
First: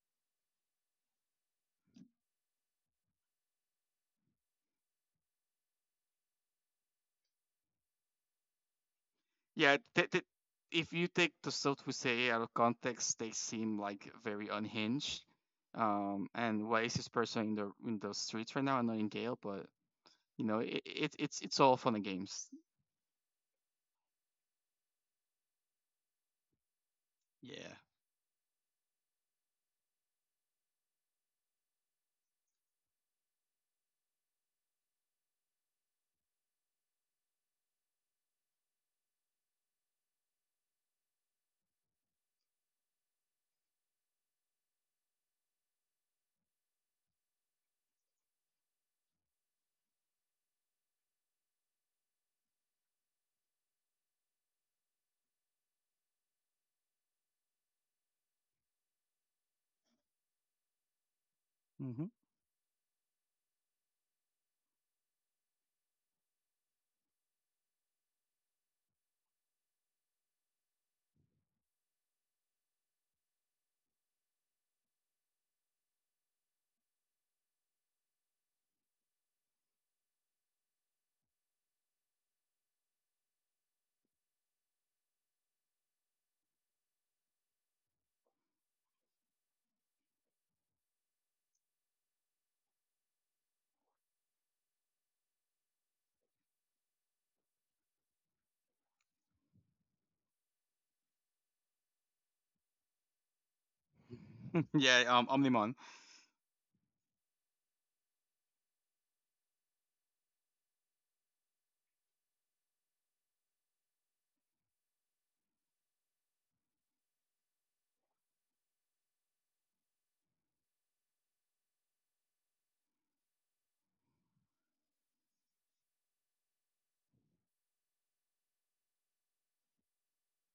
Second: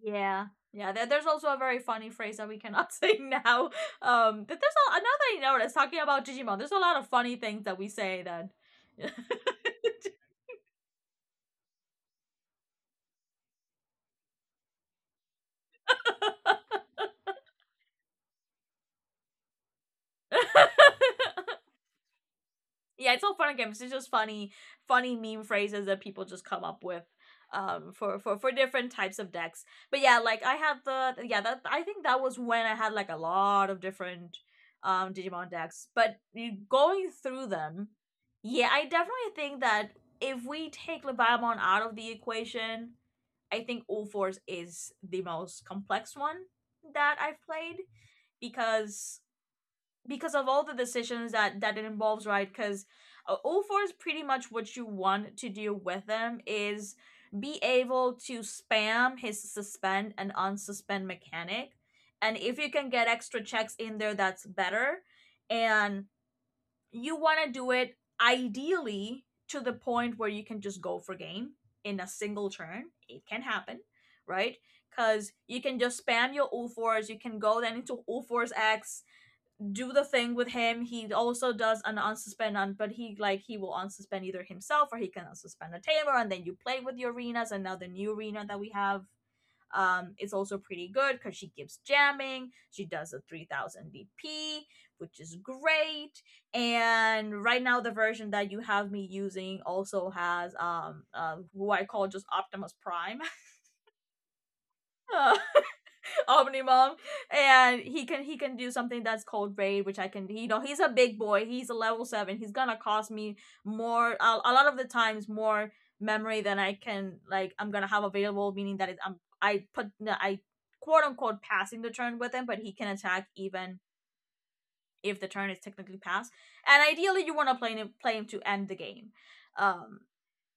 Yeah. Yeah, there's also a very funny phrase that we cannot say now. There's another thing I noticed talking about Digimon. There's a lot of funny things that we say that Yeah, if you take the stuff we say out of context, they seem like very unhinged. And why is this person in the streets right now? I'm not in Gale, but you know, it's all fun and games. yeah, it's all fun and games. It's just funny, funny meme phrases that people just come up with Yeah. For for different types of decks. But yeah, like I had the yeah that I think that was when I had like a lot of different Digimon decks, but going through them, yeah, I definitely think that if we take Leviamon out of the equation, I think All Fours is the most complex one that I've played, because of all the decisions that it involves, right? Because all four is pretty much, what you want to do with him is be able to spam his suspend and unsuspend mechanic. Hmm. And if you can get extra checks in there, that's better. And you want to do it ideally to the point where you can just go for game in a single turn. It can happen, right? Because you can just spam your all fours. You can go then into all fours X, do the thing with him. He also does an unsuspend on, but he like he will unsuspend either himself, or he can unsuspend a tamer, and then you play with the arenas. And now the new arena that we have is also pretty good because she gives jamming. She does a 3,000 DP, which is great. And right now the version that you have me using also has who I call just Optimus Prime. Yeah, uh, Omnimon. Omnimom, and he can do something that's called raid, which I can. You know, he's a big boy. He's a level seven. He's gonna cost me more, a lot of the times, more memory than I can, like I'm gonna have available. Meaning that I'm I quote unquote passing the turn with him, but he can attack even if the turn is technically passed. And ideally, you want to play him to end the game. Um,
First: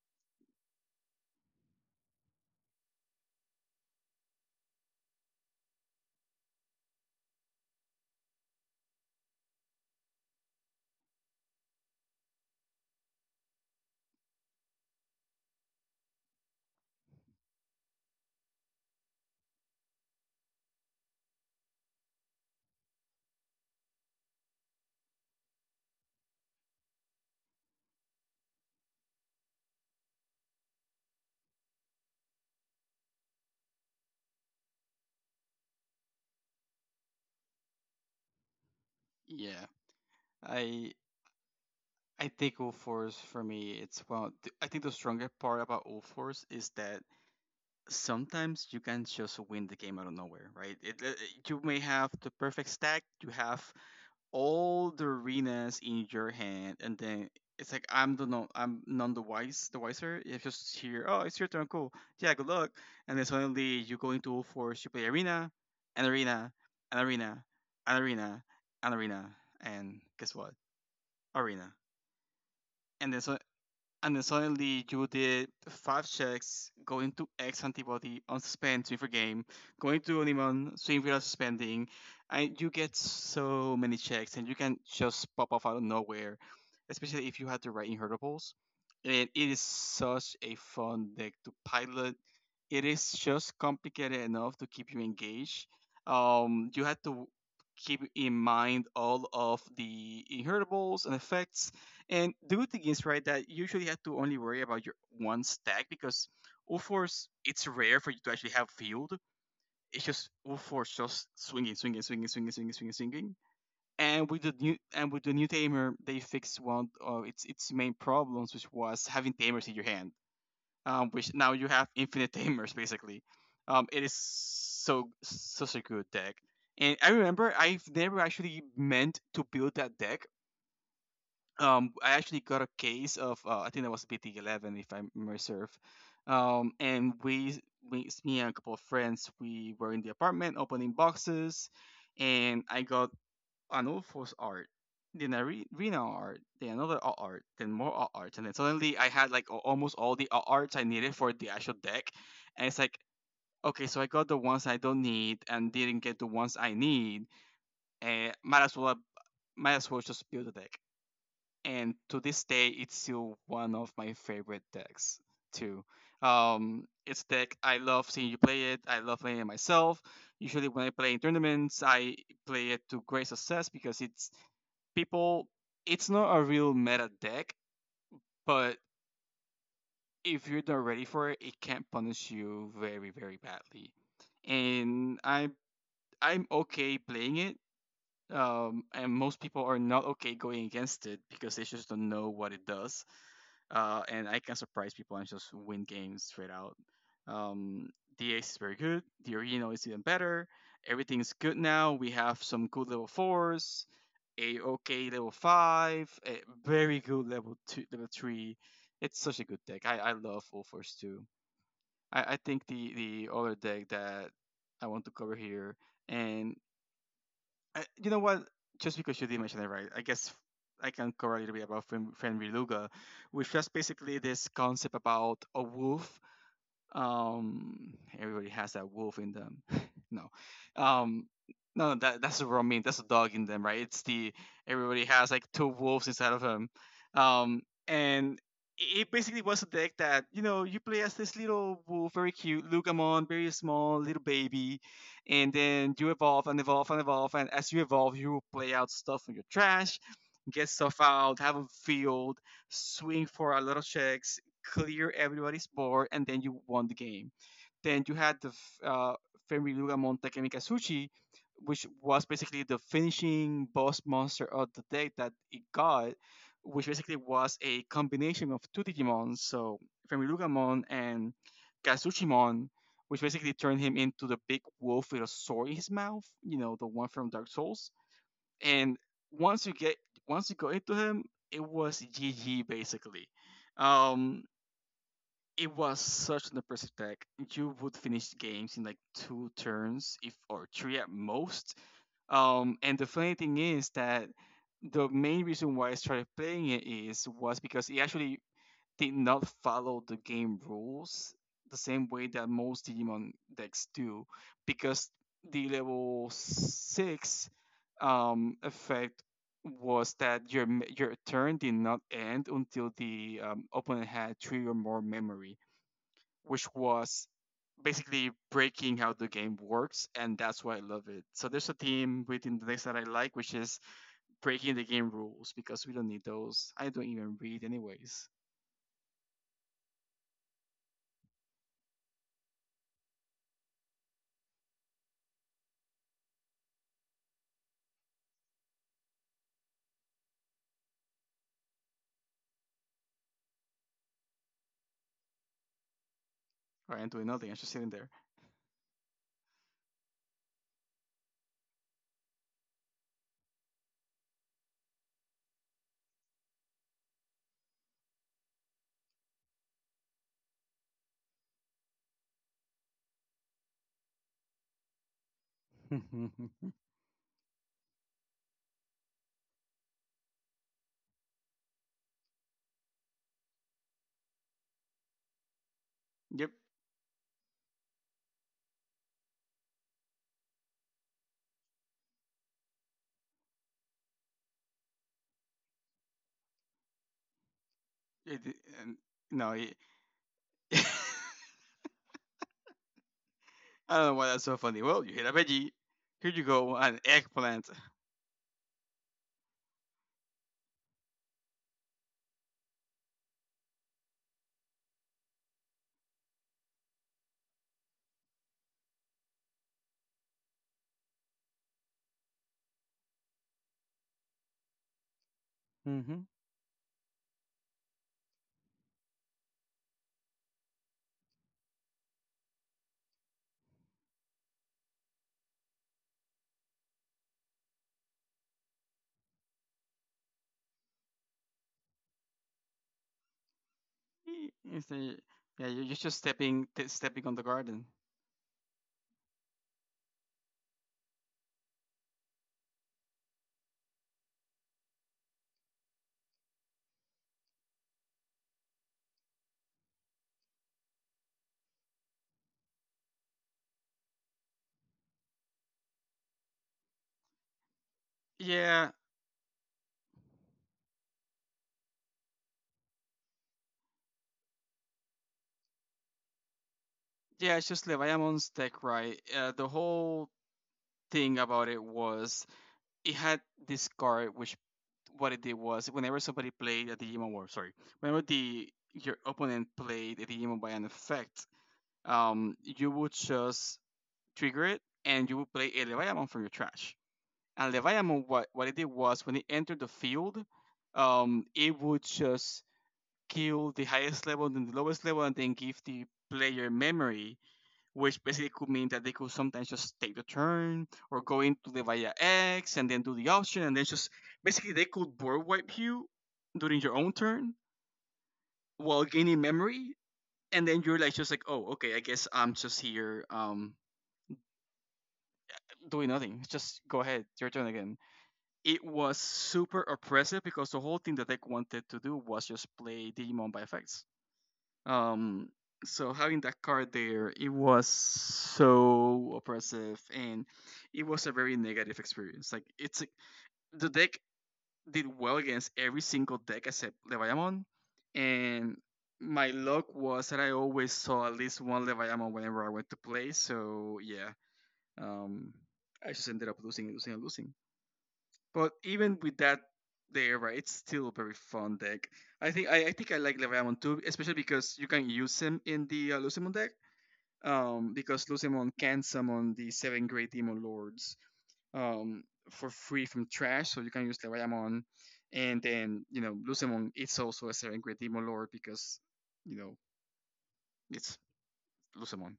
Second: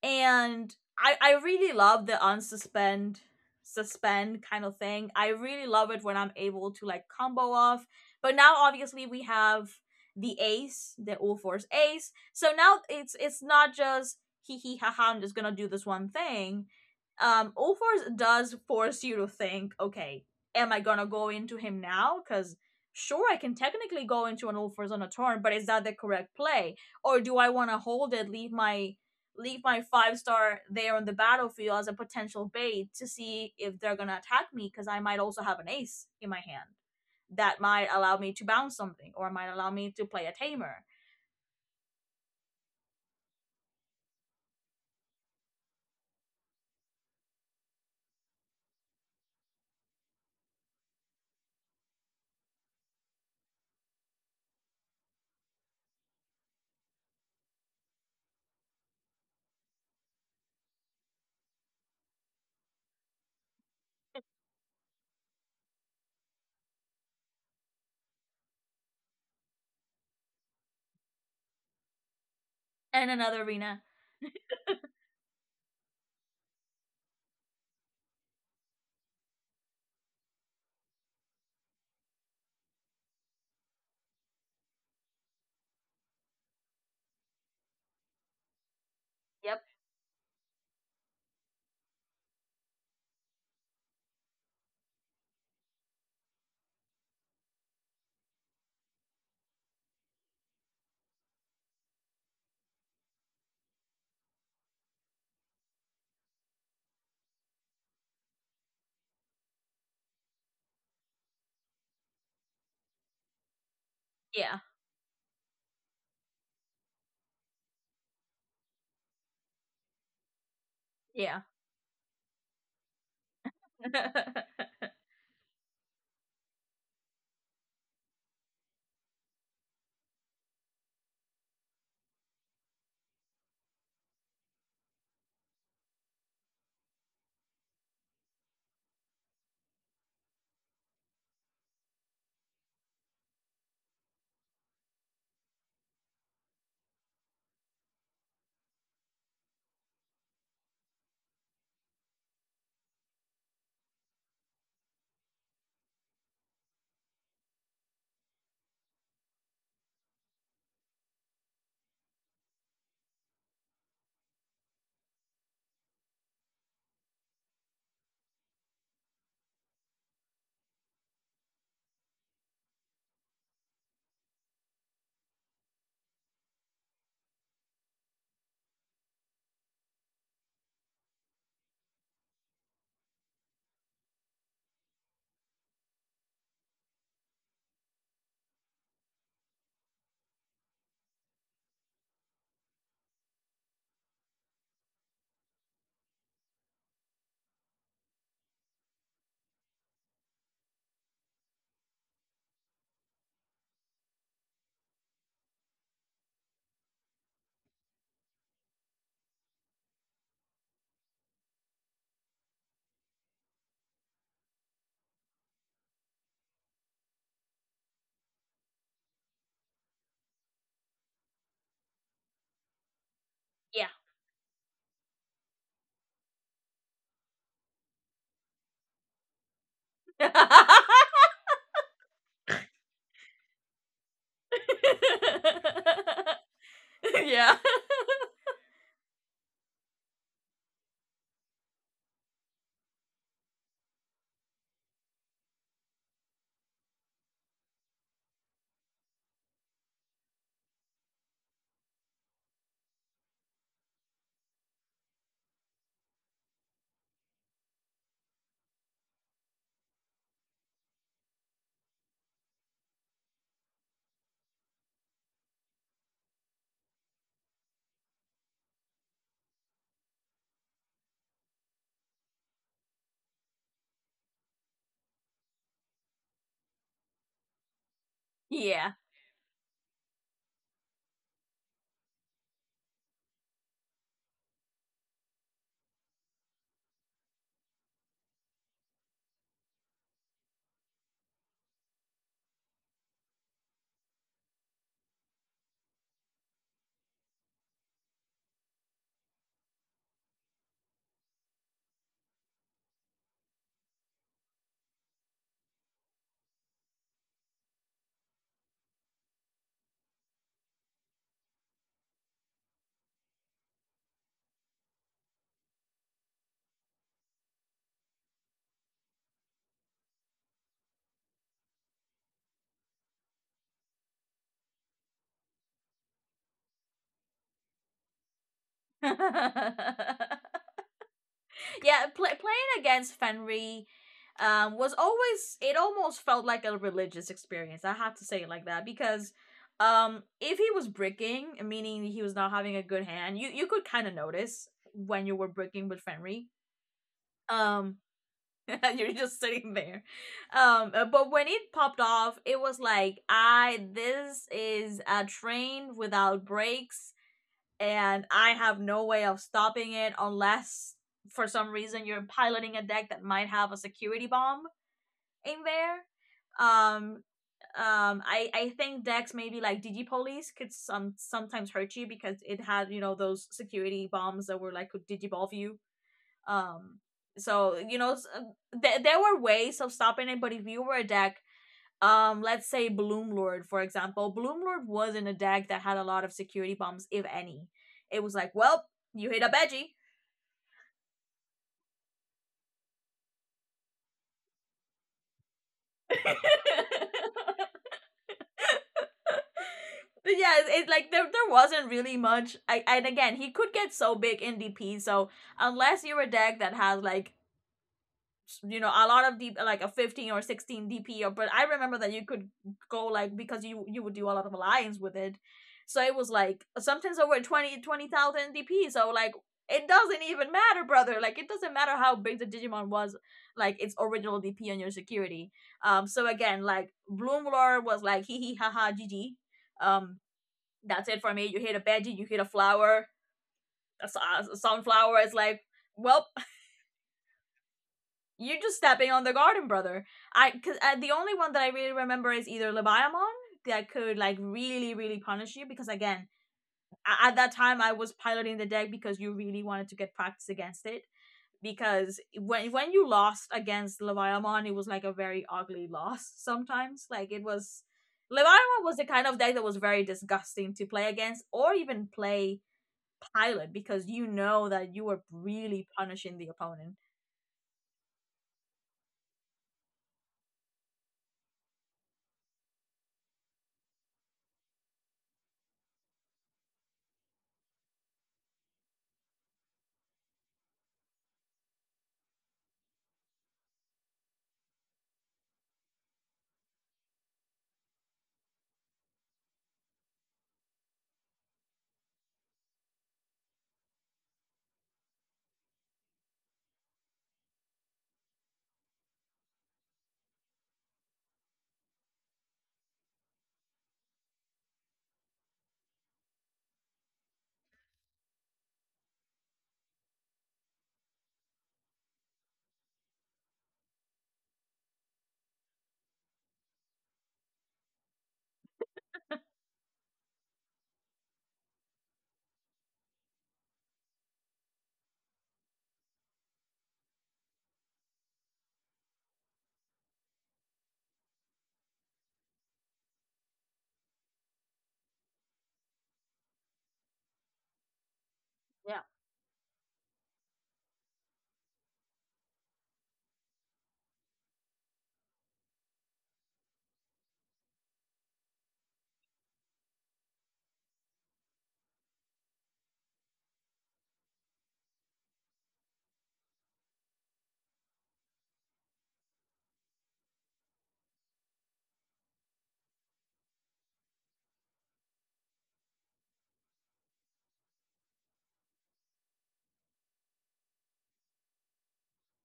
and I really love the unsuspend, suspend kind of thing. I really love it when I'm able to like combo off. But now obviously we have the ace, the all force ace. So now it's not just hee hee ha ha. I'm just gonna do this one thing. All force does force you to think. Okay, am I gonna go into him now? Because sure, I can technically go into an all force on a turn, but is that the correct play? Or do I want to hold it, leave my five-star there on the battlefield as a potential bait to see if they're gonna attack me, because I might also have an ace in my hand that might allow me to bounce something or might Yeah, allow me to play a tamer I I think O Force for me, it's well. I think the stronger part about O Force is that sometimes you can just win the game out of nowhere, right? You may have the perfect stack, you have all the arenas in your hand, and then it's like I'm the— no, I'm none the wise, the wiser. It's just here. Oh, it's your turn. Cool. Yeah, good luck. And then suddenly you go into all fours. You play arena, and arena, and arena, and arena, and arena, and guess what? Arena. and And then so another arena. and then suddenly you did five checks, going to X antibody, unsuspend, swing for game, going to Onimon, swing without suspending, and you get so many checks, and you can just pop off out of nowhere, especially if you had the right inheritables. And it is Yep. such a fun deck to pilot. It is just complicated enough to keep you engaged. You had to keep in mind all of the inheritables and effects. And the good thing is, right, that you usually have to only worry about your one stack because Ulforce, it's rare for you to actually have field. It's just Ulforce just swinging, swinging, swinging, swinging, swinging, swinging, swinging. And Yeah. With the new tamer, they fixed one of its main problems, which was having tamers in your hand, which Yeah. now you have infinite tamers basically. It is so such a good deck, and I remember I've never actually meant to build that deck. I actually got a case of I think that was BT 11 if I remember serve, and we, me and a couple of friends, we were in the apartment opening boxes, and I got Anulfo's art, then I read Rina art, then another alt art, then more alt arts, and then suddenly I had like almost all the alt arts I needed for the actual deck, and it's like okay, so I got the ones I don't need and didn't get the ones I need, and might as well just build a deck. And to this day, it's still one of my favorite decks too. It's a deck I love seeing you play it. I love playing it myself. Usually when I play in tournaments, I play it to great success because people it's not a real meta deck, but if you're not ready for it, it can punish you very, very badly. And I I'm okay playing it. And most people are not okay going against it because they just don't know what it does. Uh, and I can surprise people and just win games straight out. Um, the Ace is very good. The original is even better. Everything's good now. We have some good level fours, a okay level five, a very good level two, level three. It's such a good deck. I love all fours too. I think the other deck that I want to cover here and I, you know what? Just because you did mention it, right? I guess I can cover a little bit about Friend Luga, which was Yeah. basically this concept about a wolf, um, everybody has that wolf in them. No, um, no, that that's what I mean. That's a dog in them, right? It's the— everybody has like two wolves inside of him. Yeah. Um, and it it basically was a deck that you know you play as this little wolf, very cute, Lugamon, very small, little baby, and then you evolve and evolve and evolve, and as you evolve, you play out stuff from your trash, get stuff out, have a field, swing for a lot of checks, clear everybody's board, and then you won the game. Then you had the Fenriluga Monte Kemikasuchi, which was basically the finishing boss monster of the deck that it got, which basically was a combination of two Digimon, so Fenrilugamon and Kazuchimon, which basically turned him into the big wolf with a sword in his mouth, you know, the one from Dark Souls. Yeah. And once you get once you go into him, it was GG basically. Um, it was such an impressive deck. You would finish games in like two turns, if or three at most. And the funny thing is that the main reason why I started playing it is was because it actually did not follow the game rules the same way that most Digimon decks do, because the level six effect was that your your turn did not end until the opponent had three or more memory, which was basically breaking how the game works, and that's why I love it. So there's a theme within the decks that I like, which is breaking the game rules because we don't need those. I don't even read anyways, Yeah. Yeah, playing against Fenry was always, it almost felt like a religious experience. I have to say it like that, because if he was bricking, meaning he was not having a good hand, you could kind of notice when you were bricking with Fenry. or I'm doing nothing. I'm just sitting Um, there. you're just sitting there. But when it popped off, it was like, I this is a train without brakes, and I have no way of stopping it unless for some reason you're piloting a deck that might have a security bomb in there. Um I think decks maybe like Digipolice could sometimes hurt you because it had, you know, those security bombs that were like could digivolve you. Yep. Um so you know, there were ways of stopping it, but if you were a deck, let's say Bloomlord, for example, Bloomlord wasn't a deck that had a lot of security bombs, if any. It was It, like, well, and, you hit a no, it, veggie. I don't know why that's so funny. Well, you hit a veggie. Here you go, an eggplant. But yeah, it's it like there wasn't really much, and again, he could get so big in dp. So unless you're a deck that has like, you know, a lot of deep like a 15 or 16 dp or. But I remember that you could go like, because you would do a lot of alliance with it, so it Mm-hmm. was like sometimes over 20 20000 dp. So like, it doesn't even matter, brother. Like, it doesn't matter how big the digimon was, like its original dp on your security. So again, like bloom lord was like hee hee haha ha gg. um that's it for me. You hit a veggie, you hit a flower, a a sunflower. the, It's like, yeah, you're just well, stepping on the garden. you're just stepping on the garden, brother. I, because the only one that I really remember is either Leviamon, that could like really really punish you, because again at that time I was piloting the deck because you really wanted to get practice against it, because when you lost against Leviamon it was like a very ugly loss sometimes. Like it was, Leviamon Yeah, was the kind of deck that was very disgusting to play against or even play pilot, because you know that you were really punishing the opponent. yeah, it's just Leviamon's deck, right? The whole thing about it was it had this card which what it did was whenever somebody played a Digimon War, sorry, whenever the your opponent played a Digimon by an effect, you would just trigger it and you would play a Leviathan from your trash. And Leviathan, what it did was when it entered the field, it would just kill the highest level and the lowest level and then give the player memory, which basically could mean that they could sometimes just take the turn or go into the via X and then do the option and then just basically they could board wipe you during your own turn while gaining memory, and then you're like just like oh okay I guess I'm just here doing nothing, just go ahead, your turn again. It was super oppressive because the whole thing that they wanted to do was just play Digimon by effects. Um, so having that card there, it was so oppressive, and it was a very negative experience. The deck did well against every single deck except Leviathan, and Yeah, my luck was that I always saw at least one Leviathan whenever I went to play. So yeah, um, I just ended up losing, losing, and losing. But even with that there, right, it's still a very fun deck. I think I like Leviamon too, especially because you can use him in the Lucimon deck. Because Lucemon can summon the 7 great demon lords um for free from trash, so you can use Leviamon. And then you know Lucemon it's also a 7 great demon lord because you know it's Lucemon.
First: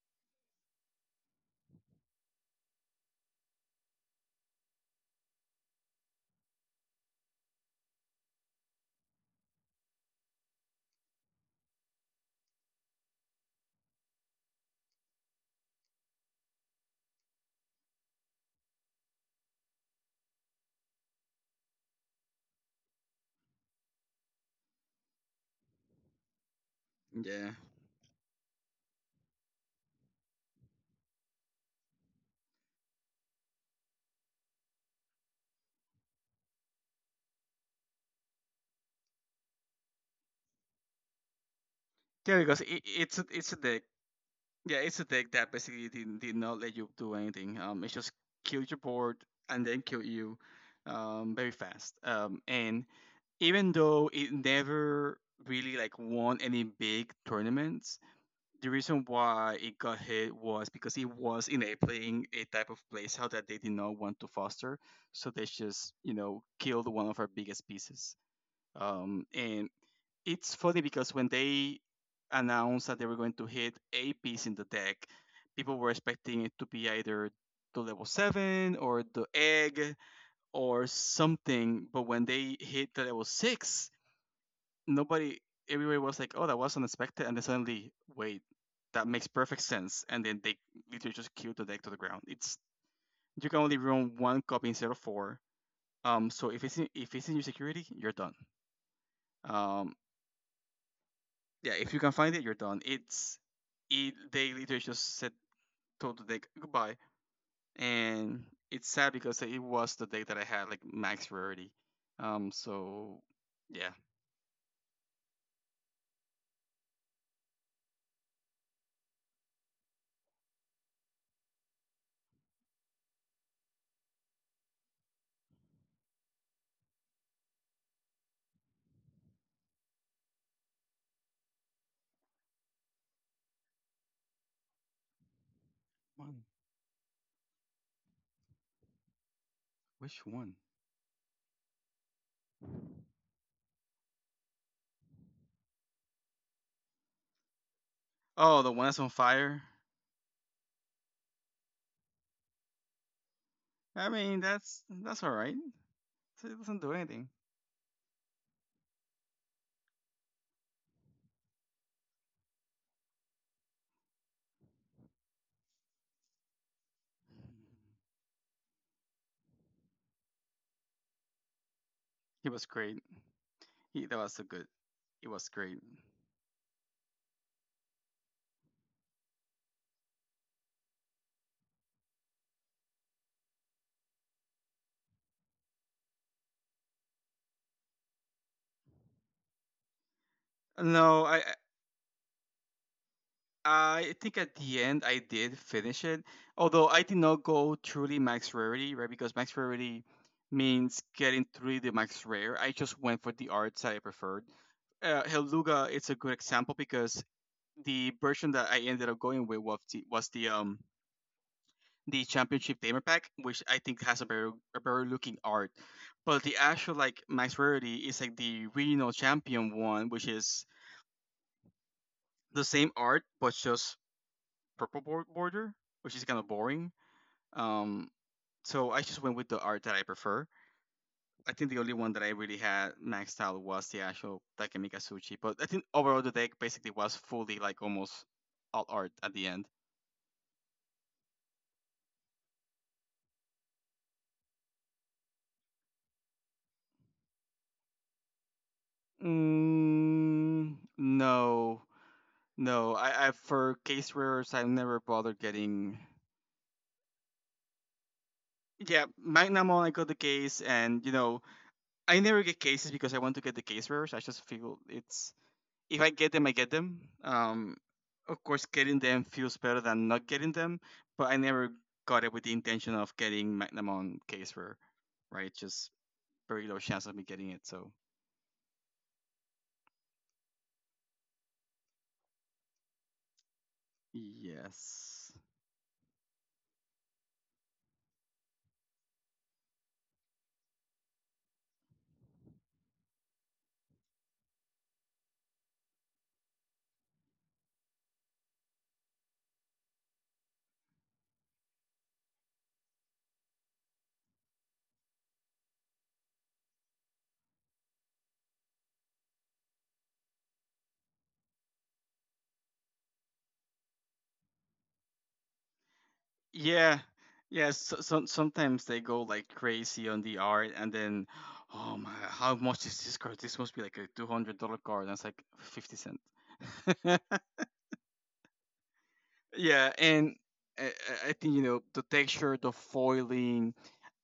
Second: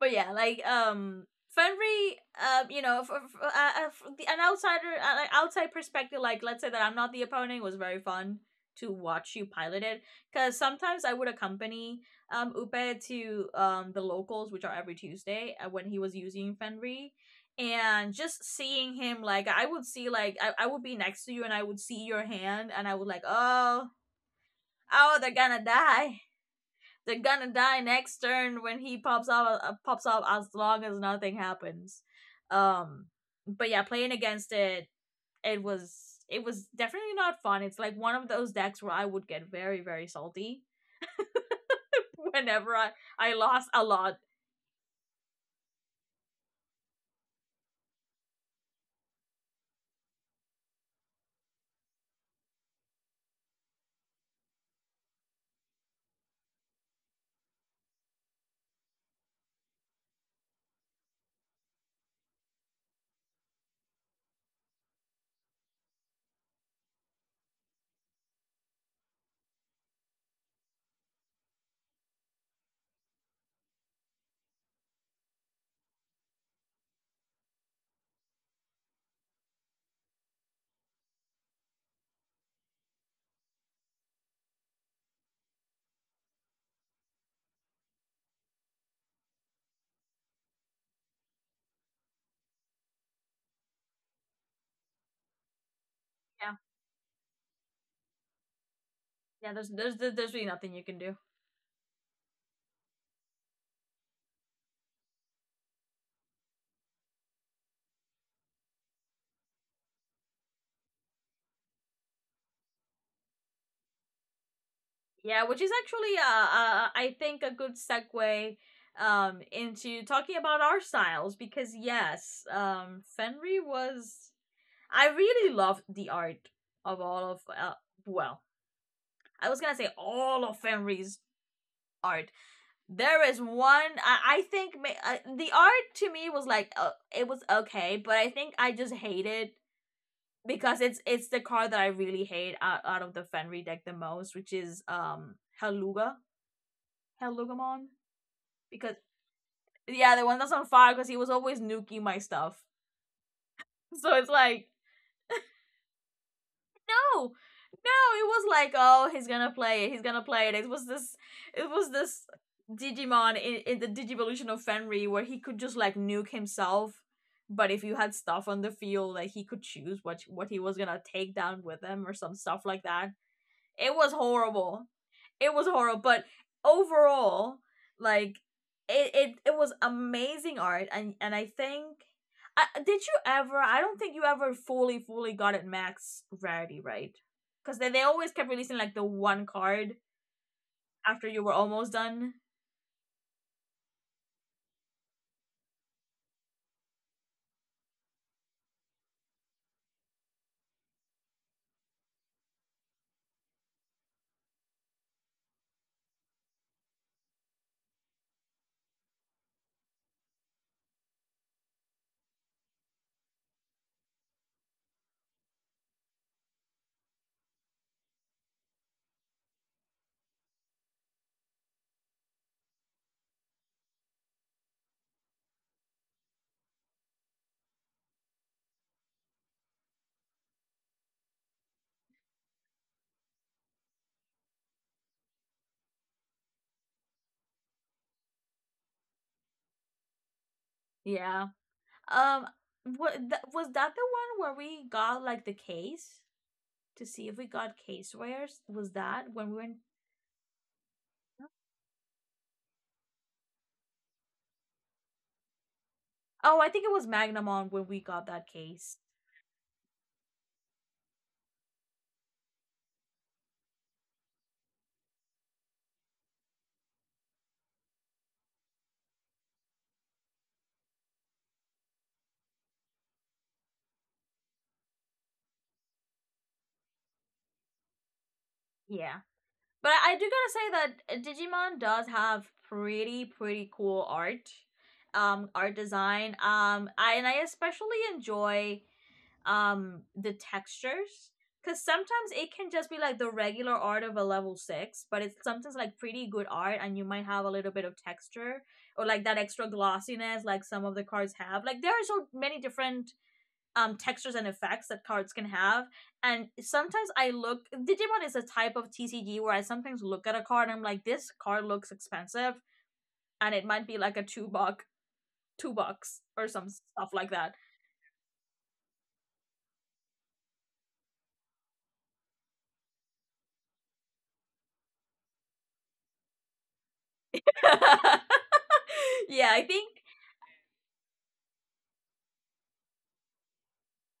but yeah, like Fenry, you know, for, for an outsider, like, outside perspective, like let's say that I'm not the opponent, was very fun to watch you pilot it, because sometimes I would accompany Upe to the locals, which are every Tuesday, when he was using Fenry, and just seeing him, like I would see, I would be next to you and I would see your hand and I would like, oh, oh, they're gonna Yeah. die next turn when he pops up, pops up, as long as nothing happens. um but yeah, playing against it, it was, it was definitely not fun. It's like one of those decks where I would get very very salty Yeah, because whenever it, I it's a lost deck a lot. Yeah, it's a deck that basically did not let you do anything. It just killed your board and then killed you, very fast. And even though it never really like won any big tournaments, the reason why it got hit was because it was in a playing a type of playstyle that they did not want to foster. So they just, you know, killed one of our biggest pieces. And it's funny because when they announced that they were going to hit a piece in the deck, people were expecting it to be either the level 7 or the egg or something. But when they hit the level 6, nobody, everybody was like, "Oh, that was unexpected," and then suddenly, wait, that makes perfect sense. And then they literally just killed the deck to the ground. It's you can only run one copy instead of four. So Yeah. If it's in your security, you're done. Um, There's really nothing you can do. yeah, if you can find it, you're done. It's it they literally just said told the deck goodbye, and it's sad because it was the deck that I had like max rarity. So yeah, Yeah, which is actually, I think a good segue into talking about our styles, because yes, Fenry was, I really love the art of all of, well, I was gonna say all of Fenry's art. There is one, I think, the art to me one. was like, it was okay, but I think I just hate it, Which one? because it's the card that I really hate out, of the Fenry deck the most, which is Heluga, Helugamon, Oh, the one because that's on fire. yeah, the one that's on fire, because he was always nuking my stuff. I So it's mean, like. That's all right. So it doesn't do no anything. no it was like, oh, he's gonna play it, he's gonna play it. It was this it was this digimon in the digivolution of Fenry, where he could just like nuke himself. But if you had stuff on the field, like, he could choose what he was gonna take down with him, or some He stuff was like great. that. It He was That was so good. horrible. It was It was great. horrible, but overall, like, it was amazing art, and I think. Did you ever? I don't think you ever fully got it max rarity, right? Because they always kept releasing like the one card No, after you were almost done. I think at the end I did finish it, although I did not go truly max rarity, right? Because max rarity means getting through the max rare. I just went for the arts that I preferred. Helluga it's a good example because the version that I ended up going with was the the championship gamer pack, which I think has a better looking art. But the actual like max rarity is like the regional champion one, which is the same art but just border, which is kind of boring. Um, so I just went with the art that I prefer. I think the only one that I really had maxed out was the actual Takemika Suchi, but I think overall the deck basically was fully like almost all art at the end. Yeah. Um. Was that? The one where we got like the case to see if we got case rares. Was that when we were? Mm, no, no. I For case rares, I never bothered getting. Oh, I think it was Magnum on when we got that case. Yeah, Magnum I got the case, and you know I never get cases because I want to get the case rares. I just feel it's if I get them, I get them. Of course, getting them feels better than not getting them, but I never got it with the intention of getting Magnum on case rare, right? Just very low chance of me getting it. So Yeah. But I do gotta say that Digimon does have pretty cool art, yes, art design. I especially enjoy the textures, because sometimes it can just be like the regular art of a level six, but it's sometimes like pretty good art, and you might have a little bit of texture, or like that extra glossiness, like some of the cards have. Like, there are so many different textures and effects that cards can have. And sometimes I look, Digimon is a type of TCG where I sometimes look at a card and I'm like, this card looks expensive, and it might be like a $2, or some yeah, stuff like that. yeah. Sometimes they go like crazy on the art, and then oh my God, how much is this card? This must be like a $200 card, and it's like 50 cents. Yeah, I think. Yeah, and I, I think you know the texture, the foiling,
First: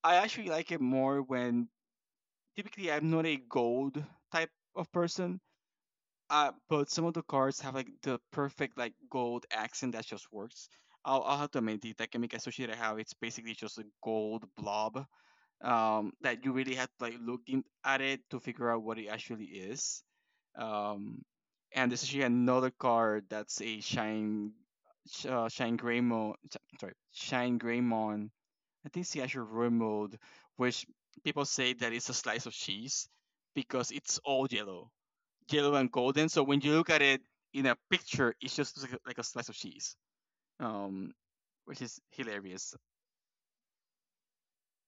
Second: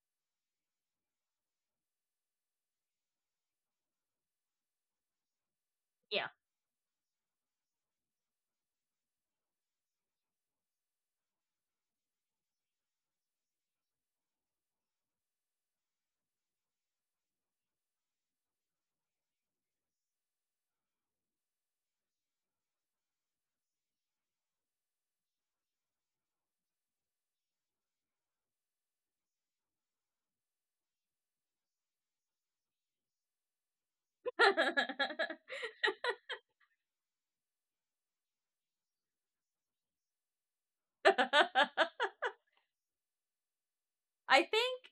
I actually like it more when typically I'm not a gold type of person. Yeah. But some of the cards have like the perfect like gold accent that just works. I'll have to admit the Takemika Sushi that I have it's basically just a gold blob, that you really have to at it to figure out what it actually is. Um, and there's actually another card that's a shine Greymon, sorry, shine Greymon. I think it's the Azure room mode, which people say that it's a slice of cheese because it's all yellow, yellow and golden. So when you look at it in a picture, it's just like like a slice of cheese, um, which is hilarious. I think,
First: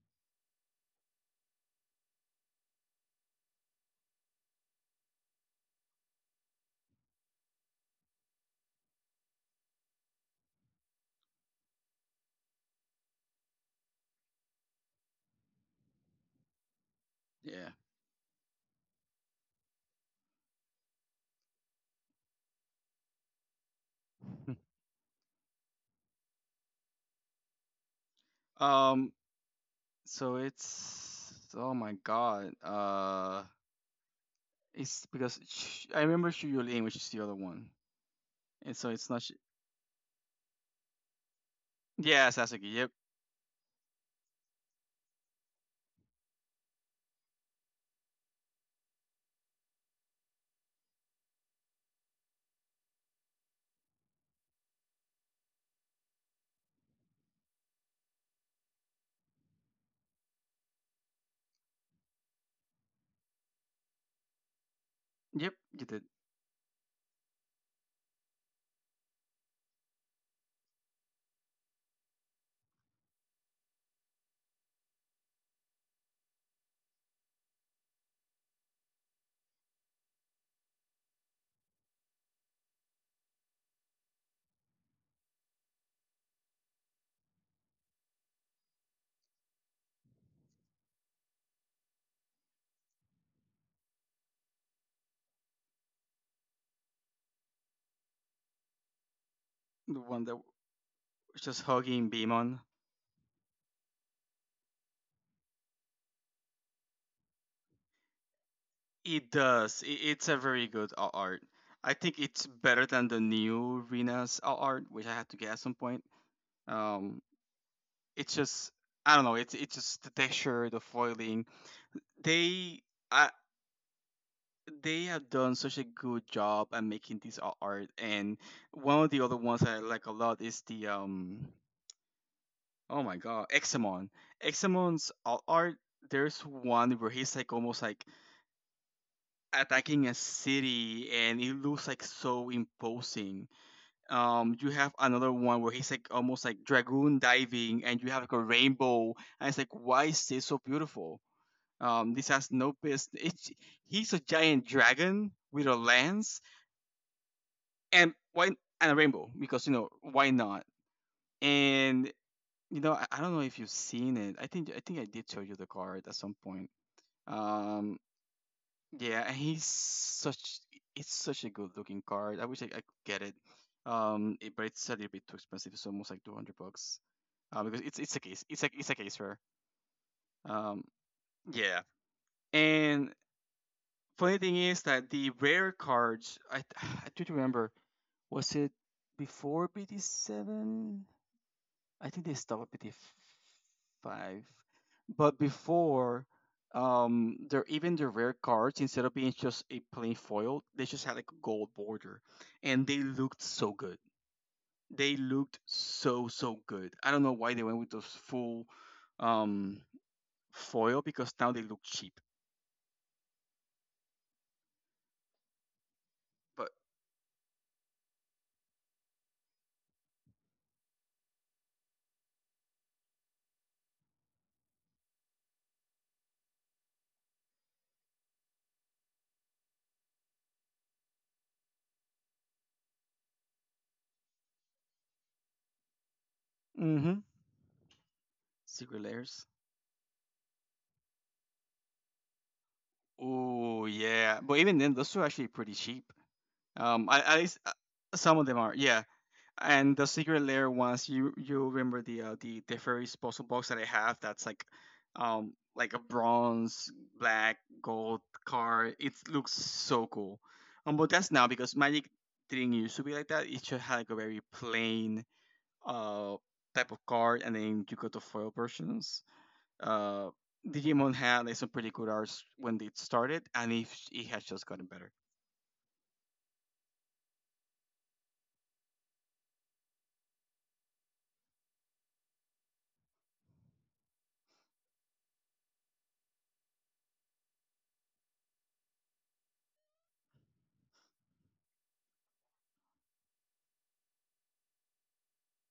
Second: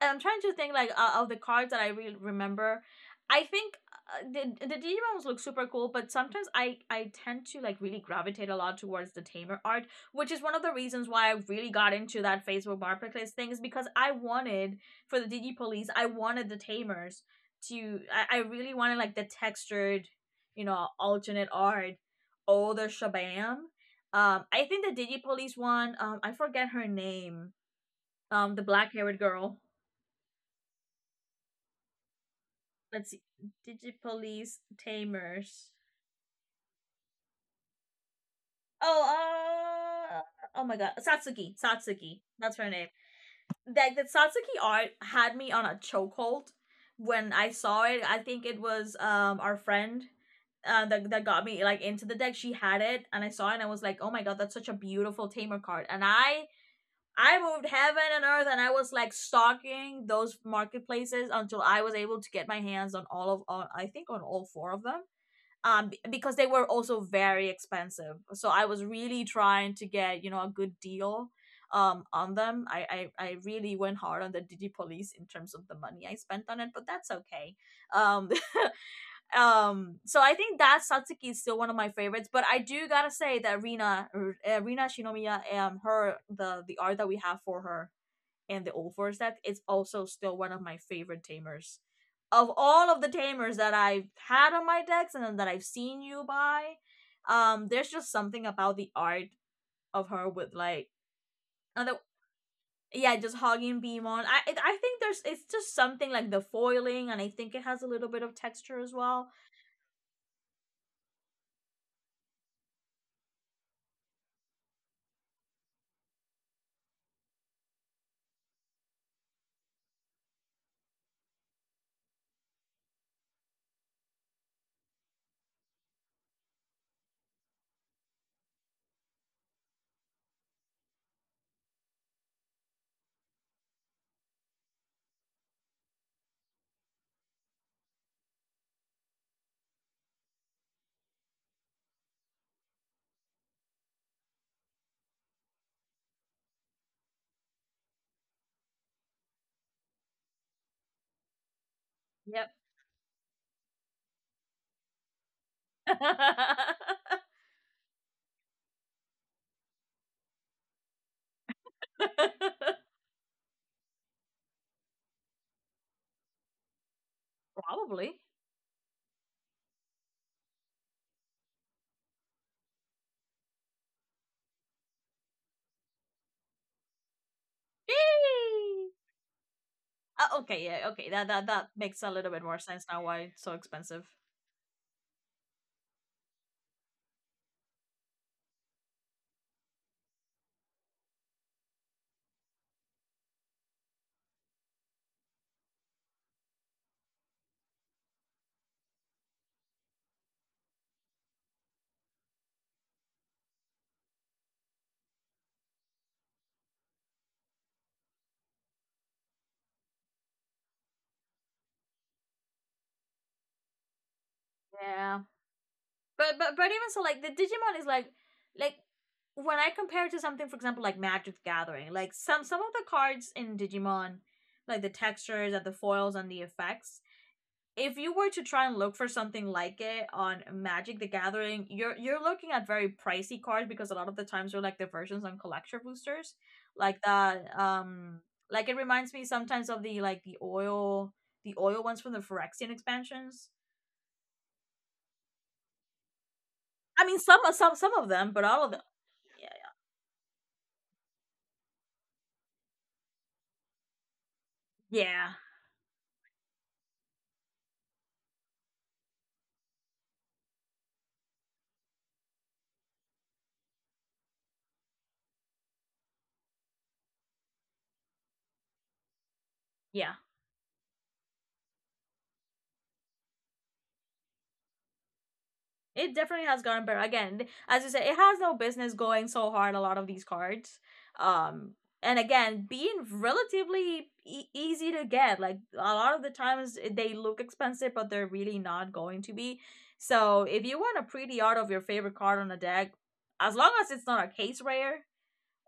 and I'm trying to think, like, of the cards that I really remember. I think the Digimons look super cool, but sometimes I tend to like really gravitate a lot towards the tamer art, which is one of the reasons why I really got into that Facebook marketplace thing, is because I wanted for the Digipolice, I wanted the tamers Yeah. to, I really wanted, like, the textured, you know, alternate art, all the shabam. I think the Digipolice one, I forget her name, the black Um. haired girl. So it's oh my god. Let's see, Digipolice It's because Tamers. I remember Shuyulin, which is the other one, and so it's not. Sh- Oh, uh, oh my God, Satsuki, Satsuki, yeah, that's Sasuke. her Yep. name. Like, the Satsuki art had me on a chokehold when I saw it. I think it was our friend. That got me like into the deck. She had it, and I saw it, and I was like, oh my God, that's such a beautiful tamer card, and I moved heaven and earth, and I was like stalking those marketplaces until I was able to get my hands on all of on, I think, on all four of them. Yep. You did Because they were also very expensive, so I was really trying to get, you know, a good deal on them. I really went hard on the Digi Police in terms of the money I spent on it, but that's okay. um so I think that Satsuki is still one of my favorites, but I do gotta say that Rina Shinomiya, her, the art that we have for her and the old Forset is also still one of my favorite tamers. Of all of the tamers that I've had on my decks and that I've seen you buy, there's just something about the art the of one her that with was like just another. hugging Beamon. Yeah, just hogging Beemon. I think there's, it's just something like the foiling, and I think it has a little bit of texture as It well. does. It's a very good a- art. I think it's better than the new Rena's a- art, which I had to get at some point. Um, it's just I don't know. It's just the texture, the foiling. They I, they have done such a good job at making this a- art. And one of the other ones that I like a lot is the um oh my god Examon. Examon's a- art. There's one where he's like almost like attacking a city and it looks like so imposing, um, you have another one where he's like almost like dragoon diving and you have like a rainbow, and it's like why is this so beautiful, um, this has Yep. no business it's, he's a giant dragon with a lance and why, and a rainbow because you know why not. And you know I don't know if you've seen it. I think I did show you the card at some point, um, Probably. yeah, and he's such it's such a good looking card. I could get it, it, but it's a little bit too expensive. It's almost like 200 bucks, because it's a case rare. Okay, Um, yeah, okay. That Yeah. makes a little bit more sense now. And Why it's so expensive? funny thing is that the rare cards I I do remember was it before BT 7? I think they stopped at BT 5, but before they're even the rare cards instead of being just a plain foil they just had like a gold border, and they looked so good. They looked so so good. I don't know why they went with those full, um, foil because now they look cheap. Yeah. But but But even so, like, the Digimon is like, when I compare it to something, for example, like Magic the Gathering, like some of the cards in Digimon, like the textures and the foils and the effects, if you were to try and look for something like it on Magic the Gathering, you're looking at very pricey cards because a lot of the times they're like the versions on collector boosters. Like mm-hmm. that like, it Secret reminds me layers. sometimes of the, like, the oil, the oil ones from the Phyrexian expansions. Oh yeah, but even then, those two are actually pretty cheap. I I, mean, at some least, some some of them, some of but them all are. of them. Yeah, Yeah. and the secret layer ones, you remember the the fairy postal box that I have? That's Yeah, like a bronze, black, gold card. It looks so cool. But that's now because Magic didn't used to be like that. It just had like a very plain, uh, type of card, and then you got the foil versions. yeah. Uh, Digimon had like some pretty good arts when it started, and if it has just gotten better. It definitely has gotten better. Again, as you said, it has no business going so hard. A lot of these cards, um, and again, being relatively easy to get. Like, a lot of the times, they look expensive, but they're really not going to be. So if you want a pretty art of your favorite card on a deck, as long as it's not a case rare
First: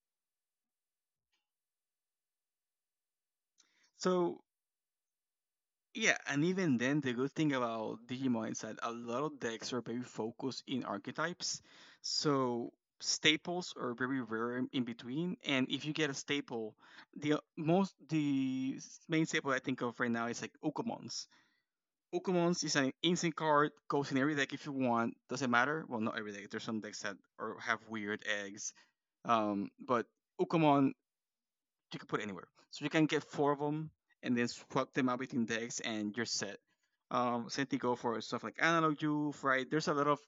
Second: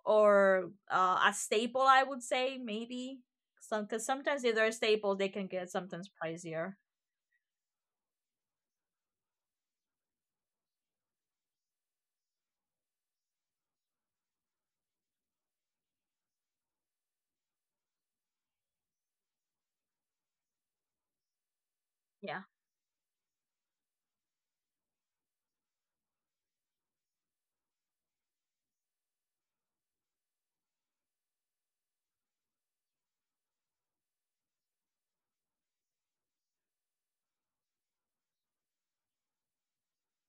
or a staple, I would say maybe some, because So sometimes if they're staples, they can get sometimes yeah, and pricier. even then, the good thing about Digimon is that a lot of decks are very focused in archetypes. So staples are very rare in between, and if you get a staple, the most the s- main staple I think of right now is like Okamons. Yeah, Okamons is an instant card, goes in every deck if you want. Doesn't matter. Well, not every deck. There's some decks that are, have weird eggs. But Ukomon you can put anywhere, so you can get four of them and then swap them out between decks, and you're set. Same thing go for stuff like Analog Youth, right? There's a lot of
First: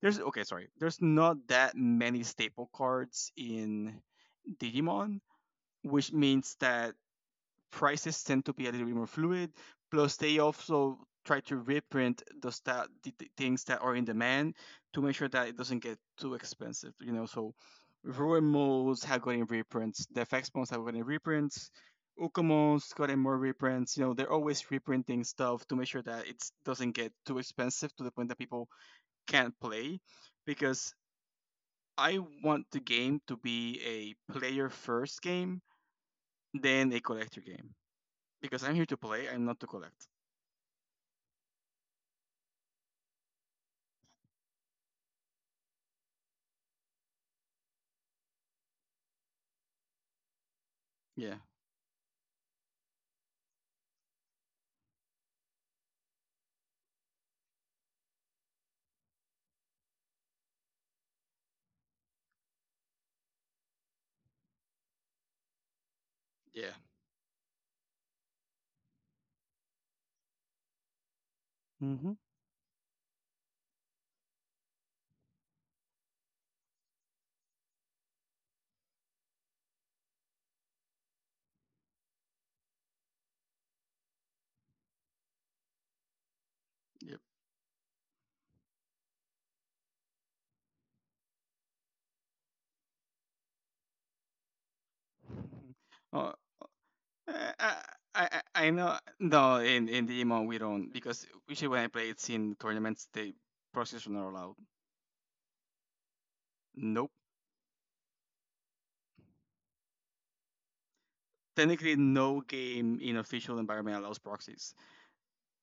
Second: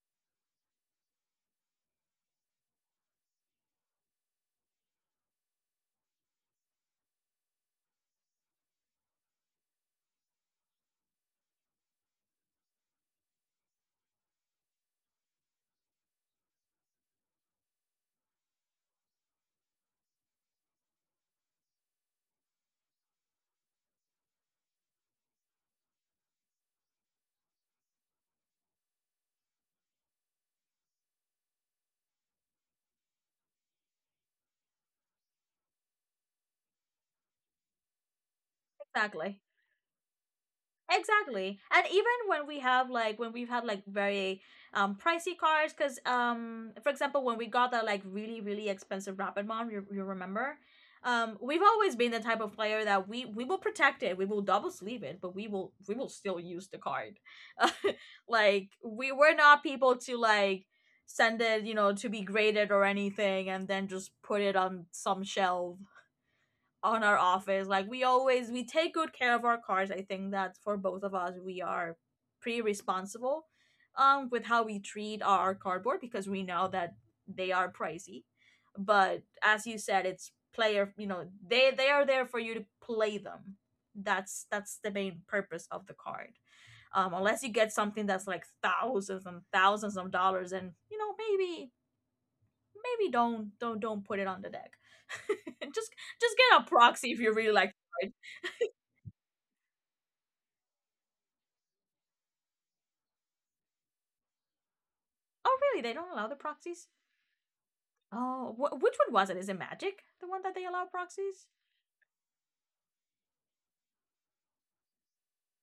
there's okay, sorry, there's not that many staple cards in Digimon, which means that prices tend to be a little bit more fluid. Plus, they also try to reprint those that the things that are in demand to make sure that it doesn't get too expensive. You know, so Ruin modes have gotten reprints. The FX modes have gotten reprints. Ukumos gotten more reprints. You know, they're always reprinting stuff to make sure that it doesn't get too expensive to the point that people can't play. Because I want the game to be a player first game, then a collector game because I'm here to play. exactly. I'm not to collect. Exactly. And even when we've had like very pricey cars, cuz for example, when we got that like really really expensive Rapid Mom, you remember, Yeah, we've always been the type of player that we will protect it, we will double sleeve it, but we will still use the card. Like, we were not people to, like, send it, you know, to be graded or anything and then just put it on some shelf yeah. on our office. Like, we take good care of our cars. I think that for both of us, we are Mm-hmm. pretty responsible with how we treat our cardboard, because we know that they are pricey. But as you said, it's player, they are there for you to play them. That's the main purpose of the card. Yep. Unless you get something that's like thousands and thousands of dollars, and you know maybe maybe don't put it on the deck. Mhm. just Oh, just get a proxy if you really I, like I, to fight. I know. No, in the emo we don't because usually when I play it's in tournaments the proxies are not allowed. Oh really? They don't allow the proxies? Nope. Oh, which one was it? Is it Magic? The one that they allow proxies? Technically, no game in official environment allows proxies.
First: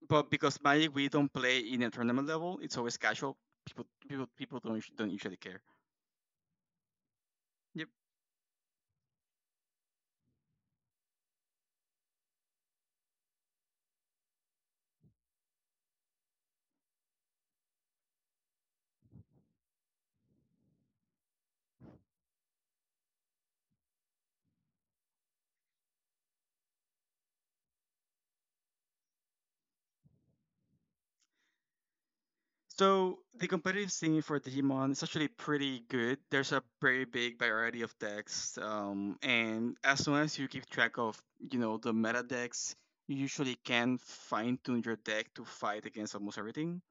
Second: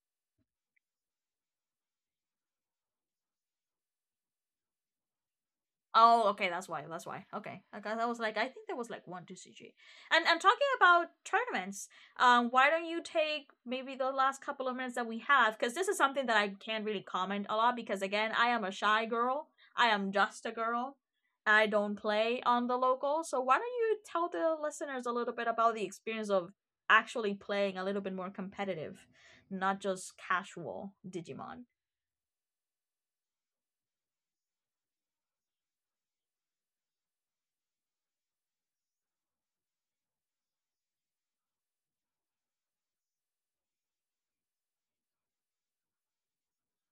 But because Magic we don't play in a tournament level, it's always casual. People don't don't usually care. Oh, okay, that's why. That's why. Okay, because I was like, I think there was like one two CG. And talking about tournaments, why don't you take maybe the last couple of minutes that we have? Because this is something that I can't really comment a lot, because again, I am a shy girl. I am just a girl. I don't play on the local. So why don't you tell the listeners a little bit about the experience of actually playing a little bit more competitive, not just casual Digimon. So the competitive scene for Digimon is actually pretty good. There's a very big variety of decks, and as long as you keep track of the meta decks, you usually can fine tune your deck to fight against almost everything.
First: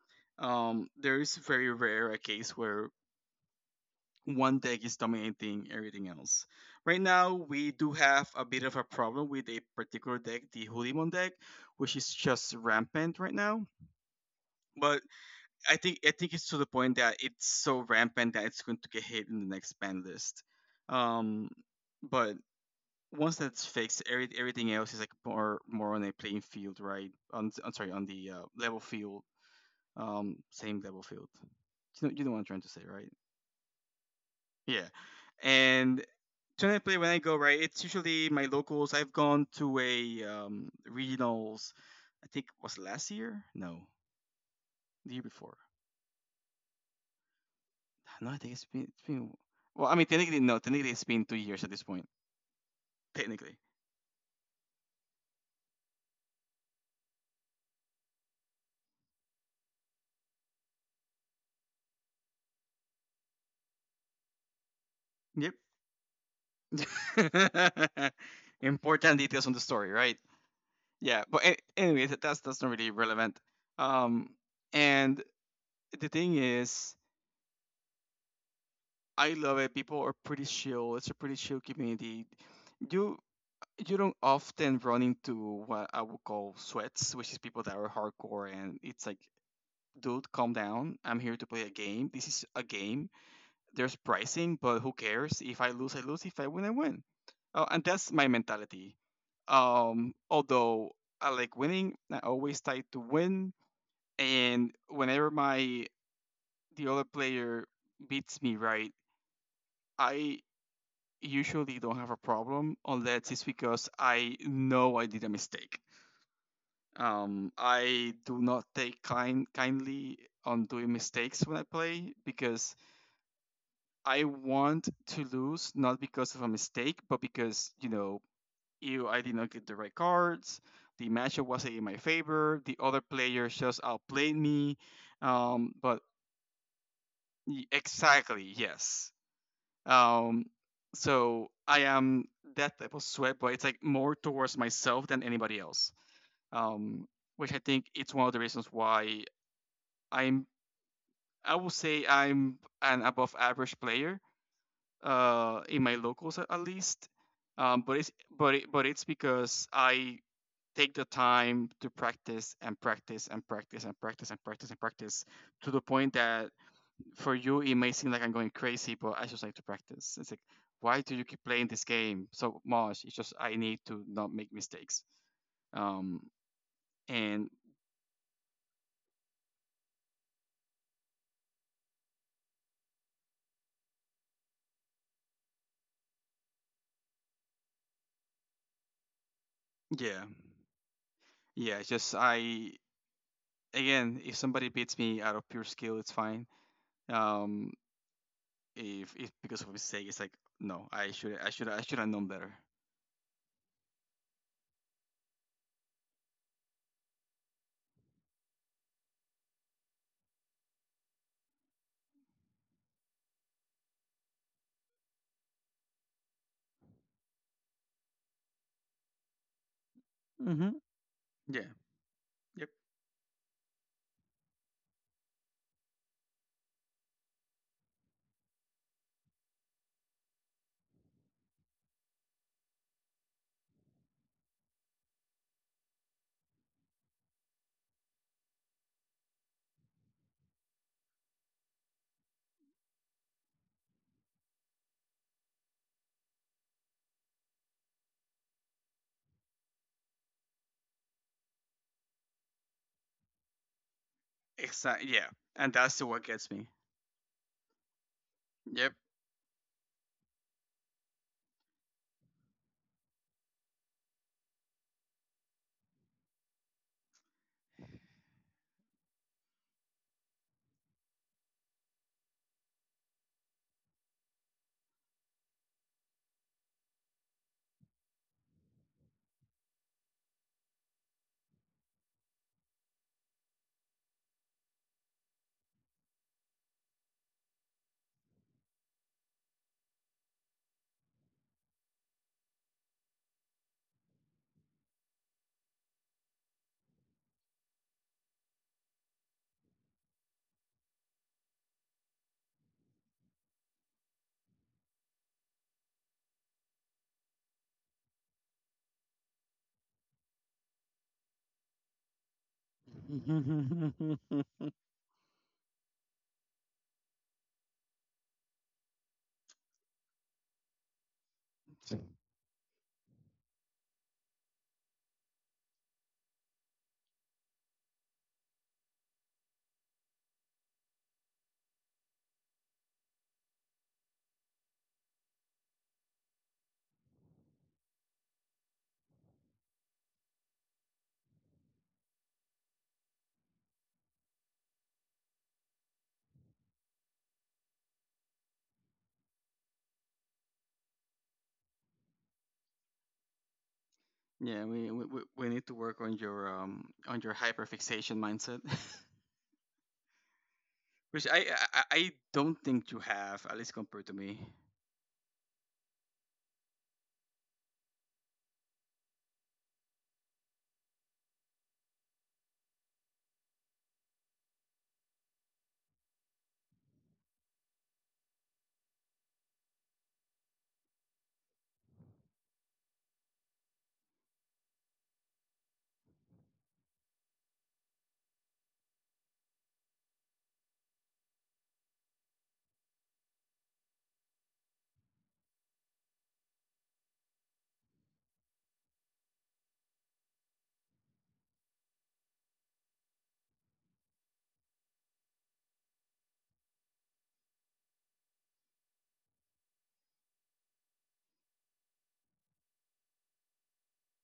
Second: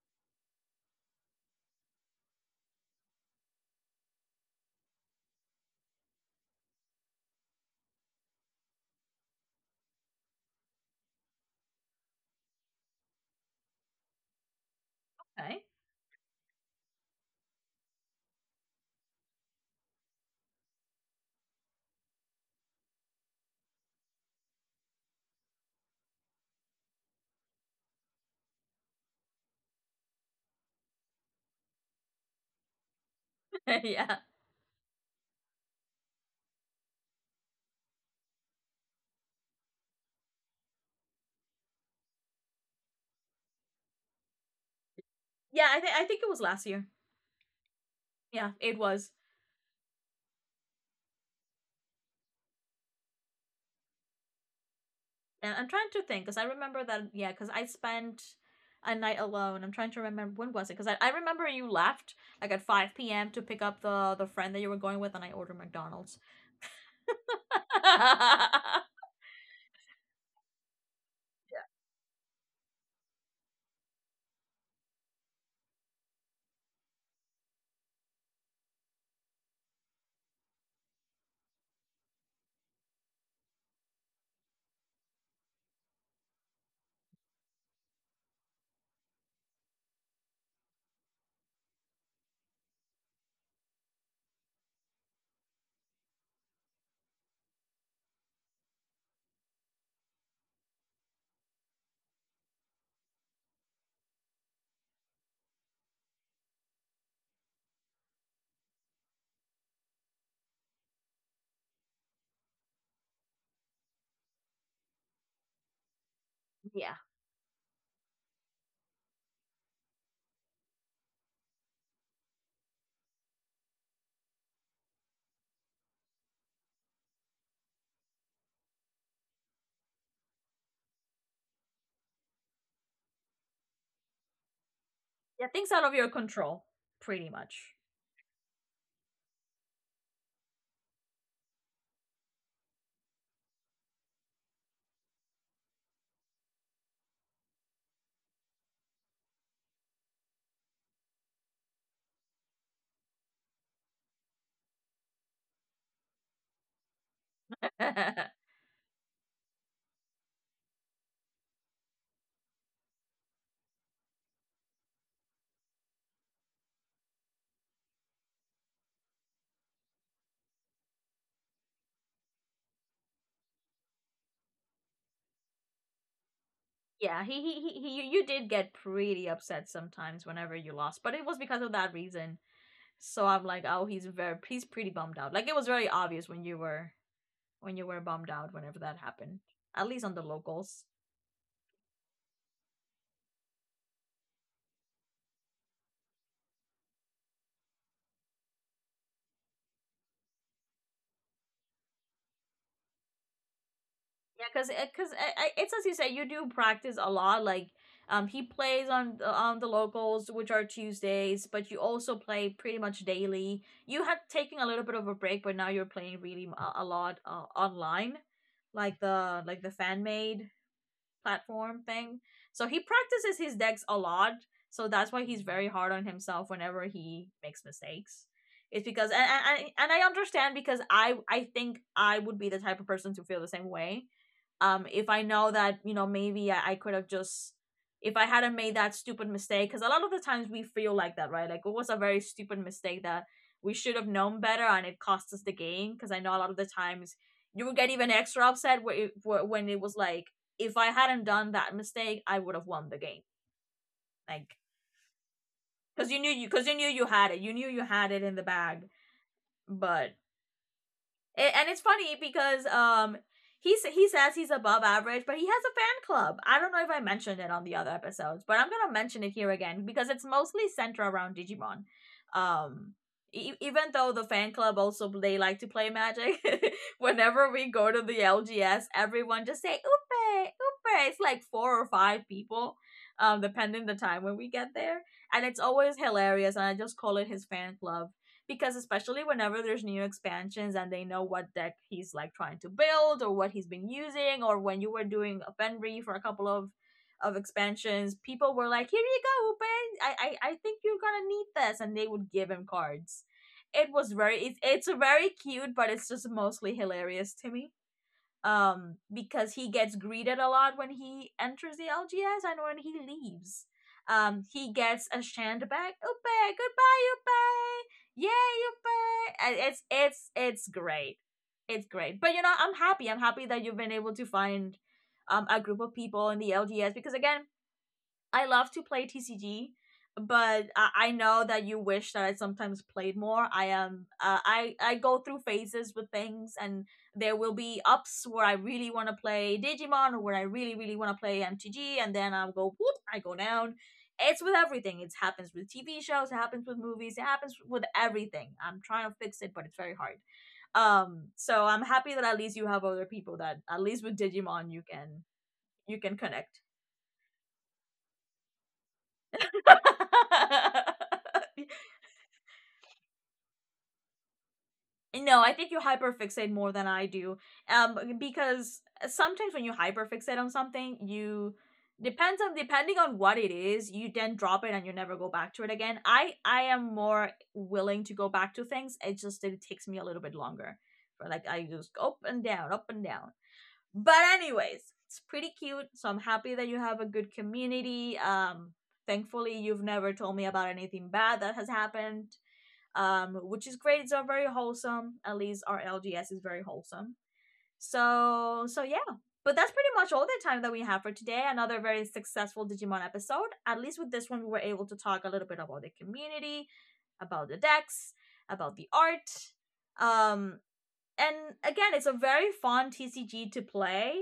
There is very rare a case where one deck is dominating everything else. Right now, we do have a bit of a problem with a particular deck, the Hulimon deck, which is just rampant right now. But Okay. I think it's to the point that it's so rampant that it's going to get hit in the next ban list. Um, but once that's fixed, everything else is like more on a playing field, right? On the level field, same level field. You know what I'm trying to say, right? Yeah. Yeah. And generally, play when I go right, it's usually my locals. I've gone to a regionals. I think was last year? No, the year before. Yeah, I think it was last year. No, I Yeah, think it's it been it's was. been. Well, I mean, technically no. Technically, it's been 2 years at this point. Technically. And I'm trying to think, because I remember that, yeah, because I spent a night alone. I'm trying to remember when was it, because I remember you left like at 5 p.m. to pick up the friend that you were going with, and I Yep. ordered McDonald's. Yeah, Important details on the story, right? Yeah. Anyway, that's not really relevant. Um, and the thing is, I love it. People are pretty chill. It's a pretty chill community. You you don't often run into what I would call sweats, which is people that are hardcore, and it's like, dude, calm down. I'm here to play a game. This is a game, there's pricing, but who cares? If I lose, I lose. If I win, I win. And that's my mentality. Although I like winning, I always try to win. And whenever my the other player beats me, right, I usually don't have a problem unless it's because I know I did a mistake. yeah, I do not take kindly on doing mistakes when I play because I want to lose not because of a mistake, but because ew, I did not get the right cards. The matchup wasn't in my favor. The other players just outplayed me. things out of But your control, pretty much. exactly, yes. Um, so I am that type of sweat, but it's like more towards myself than anybody else. Um, which I think it's one of the reasons why I'm. I will say I'm an above average player in my locals at least. Um, but it's Yeah, but but it's because I take the time to practice and practice and practice and practice and practice and practice to the point that for you it may seem like I'm going crazy, but I just like to practice. It's like why do you keep playing this game so much? It's just I need to not make mistakes. Um, he, and he he he you- did get pretty upset sometimes whenever you lost, but it was because of that reason. So I'm like, oh, he's pretty bummed out. Like, it was very obvious when you were bummed out whenever that happened. At least on the yeah, locals. yeah, it's just I again, if somebody beats me out of pure skill, it's fine. Um, if it's because of his sake, it's like no, I should have known better. Yeah, because it's as you say, you do practice a lot. Like, he plays on the locals, which are Tuesdays, but you also play pretty much daily. You had taken a little bit of a break, but now you're playing really a lot online, like the fan made Mm-hmm. Yeah. platform thing. So Yep. he practices his decks a lot. So that's why he's very hard on himself whenever he makes mistakes. It's because and I understand, because I think I would be the type of person to feel the same way if I know that, you know, maybe I could have just, if I hadn't made that stupid mistake, because a lot of the times we feel like that, right? Like, it was a very stupid mistake that we should have known better, and it cost us the game, because I know a lot of the times you would get even extra upset when it was like, if I hadn't done that mistake, I would have won the game, like, Exactly. Yeah. And that's what gets me. because you knew you had it in the bag. Yep. But and it's funny because he says he's above average, but he has a fan club. I don't know if I mentioned it on the other episodes, but I'm gonna mention it here again because it's mostly centered around Digimon. Um, even though the fan club also they like to play Magic, whenever we go to the LGS, everyone just say "Upe, Upe." It's like 4 or 5 people, depending the time when we get there, and it's always hilarious. And I just call it his fan club because especially whenever there's new expansions and they know what deck he's like trying to build or what he's been using or when you were doing a Fenry for a couple of expansions, people were like, "Here you go, Ben. I think you're gonna need this," and they would give him cards. It was very it's a very cute, but it's just mostly hilarious to me because he gets greeted a lot when he enters the LGS and when he leaves. He gets a shand back. Upe, goodbye, Upe. Yay, Upe. It's great. It's great. But you know, I'm happy. I'm happy that you've been able to find a group of people in the LGS because again, I love to play TCG, but I know that you wish that I sometimes played more. I am I go through phases with things, and there will be ups where I really want to play Digimon, or where I really really want to play MTG, and then I'll go whoop, I go down. It's with everything. It happens with TV shows. It happens with movies. It happens with everything. I'm trying to fix it, but it's very hard. So I'm happy that at least you have other people that at least with Yeah. Digimon We, we need to work you can connect. On your hyperfixation mindset, which I don't think you have, at least compared to me. No, I think you hyperfixate more than I do. Because sometimes when you hyperfixate on something, you depends on depending on what it is, you then drop it and you never go back to it again. I am more willing to go back to things. It takes me a little bit longer. But like I just go up and down, up and down. But anyways, it's pretty cute. So I'm happy that you have a good community. Thankfully you've never told me about anything bad that has happened, which is great. It's all very wholesome. At least our LGS is very wholesome. So yeah. But that's pretty much all the time that we have for today. Another very successful Digimon episode. At least with this one, we were able to talk a little bit about the community, about the decks, about the art, um, and again, it's a very fun TCG to play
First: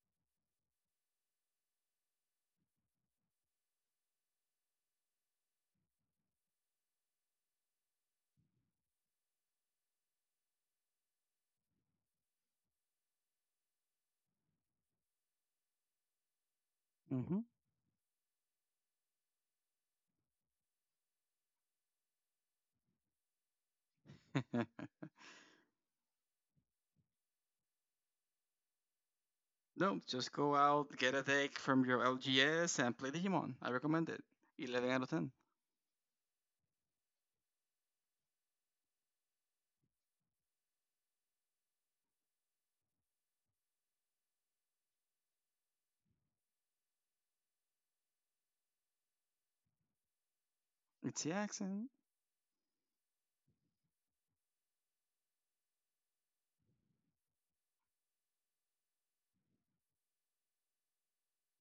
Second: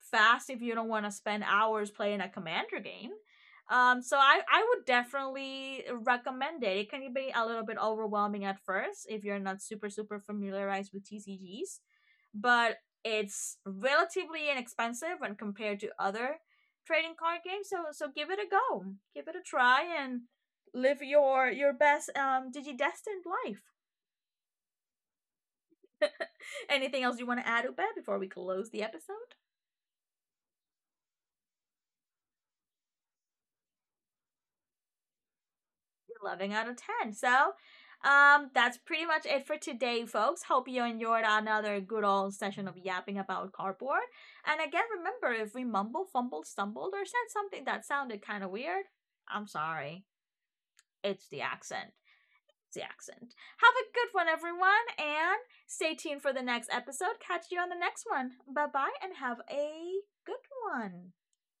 fast if you don't want to spend hours playing a commander game. So I would definitely recommend it. It can be a little bit overwhelming at first if you're not super super familiarized with TCGs, but it's relatively inexpensive when compared to other trading Mm-hmm. card games. So give it a go, give it a try, and live your best digidestined life. Anything else you want to add, Ubed, before we close the episode? No, just go out, get a deck from your LGS, and play Digimon. I recommend it. 11 out of ten. We're loving out of 10. So that's pretty much it for today, folks. Hope you enjoyed another good old session of yapping about cardboard. And again, remember if we mumble, fumbled, stumbled, or said something that sounded kind of weird, I'm sorry. It's It's the the accent. accent. It's the accent. Have a good one, everyone, and stay tuned for the next episode. Catch you on the next one. Bye bye, and have a good one.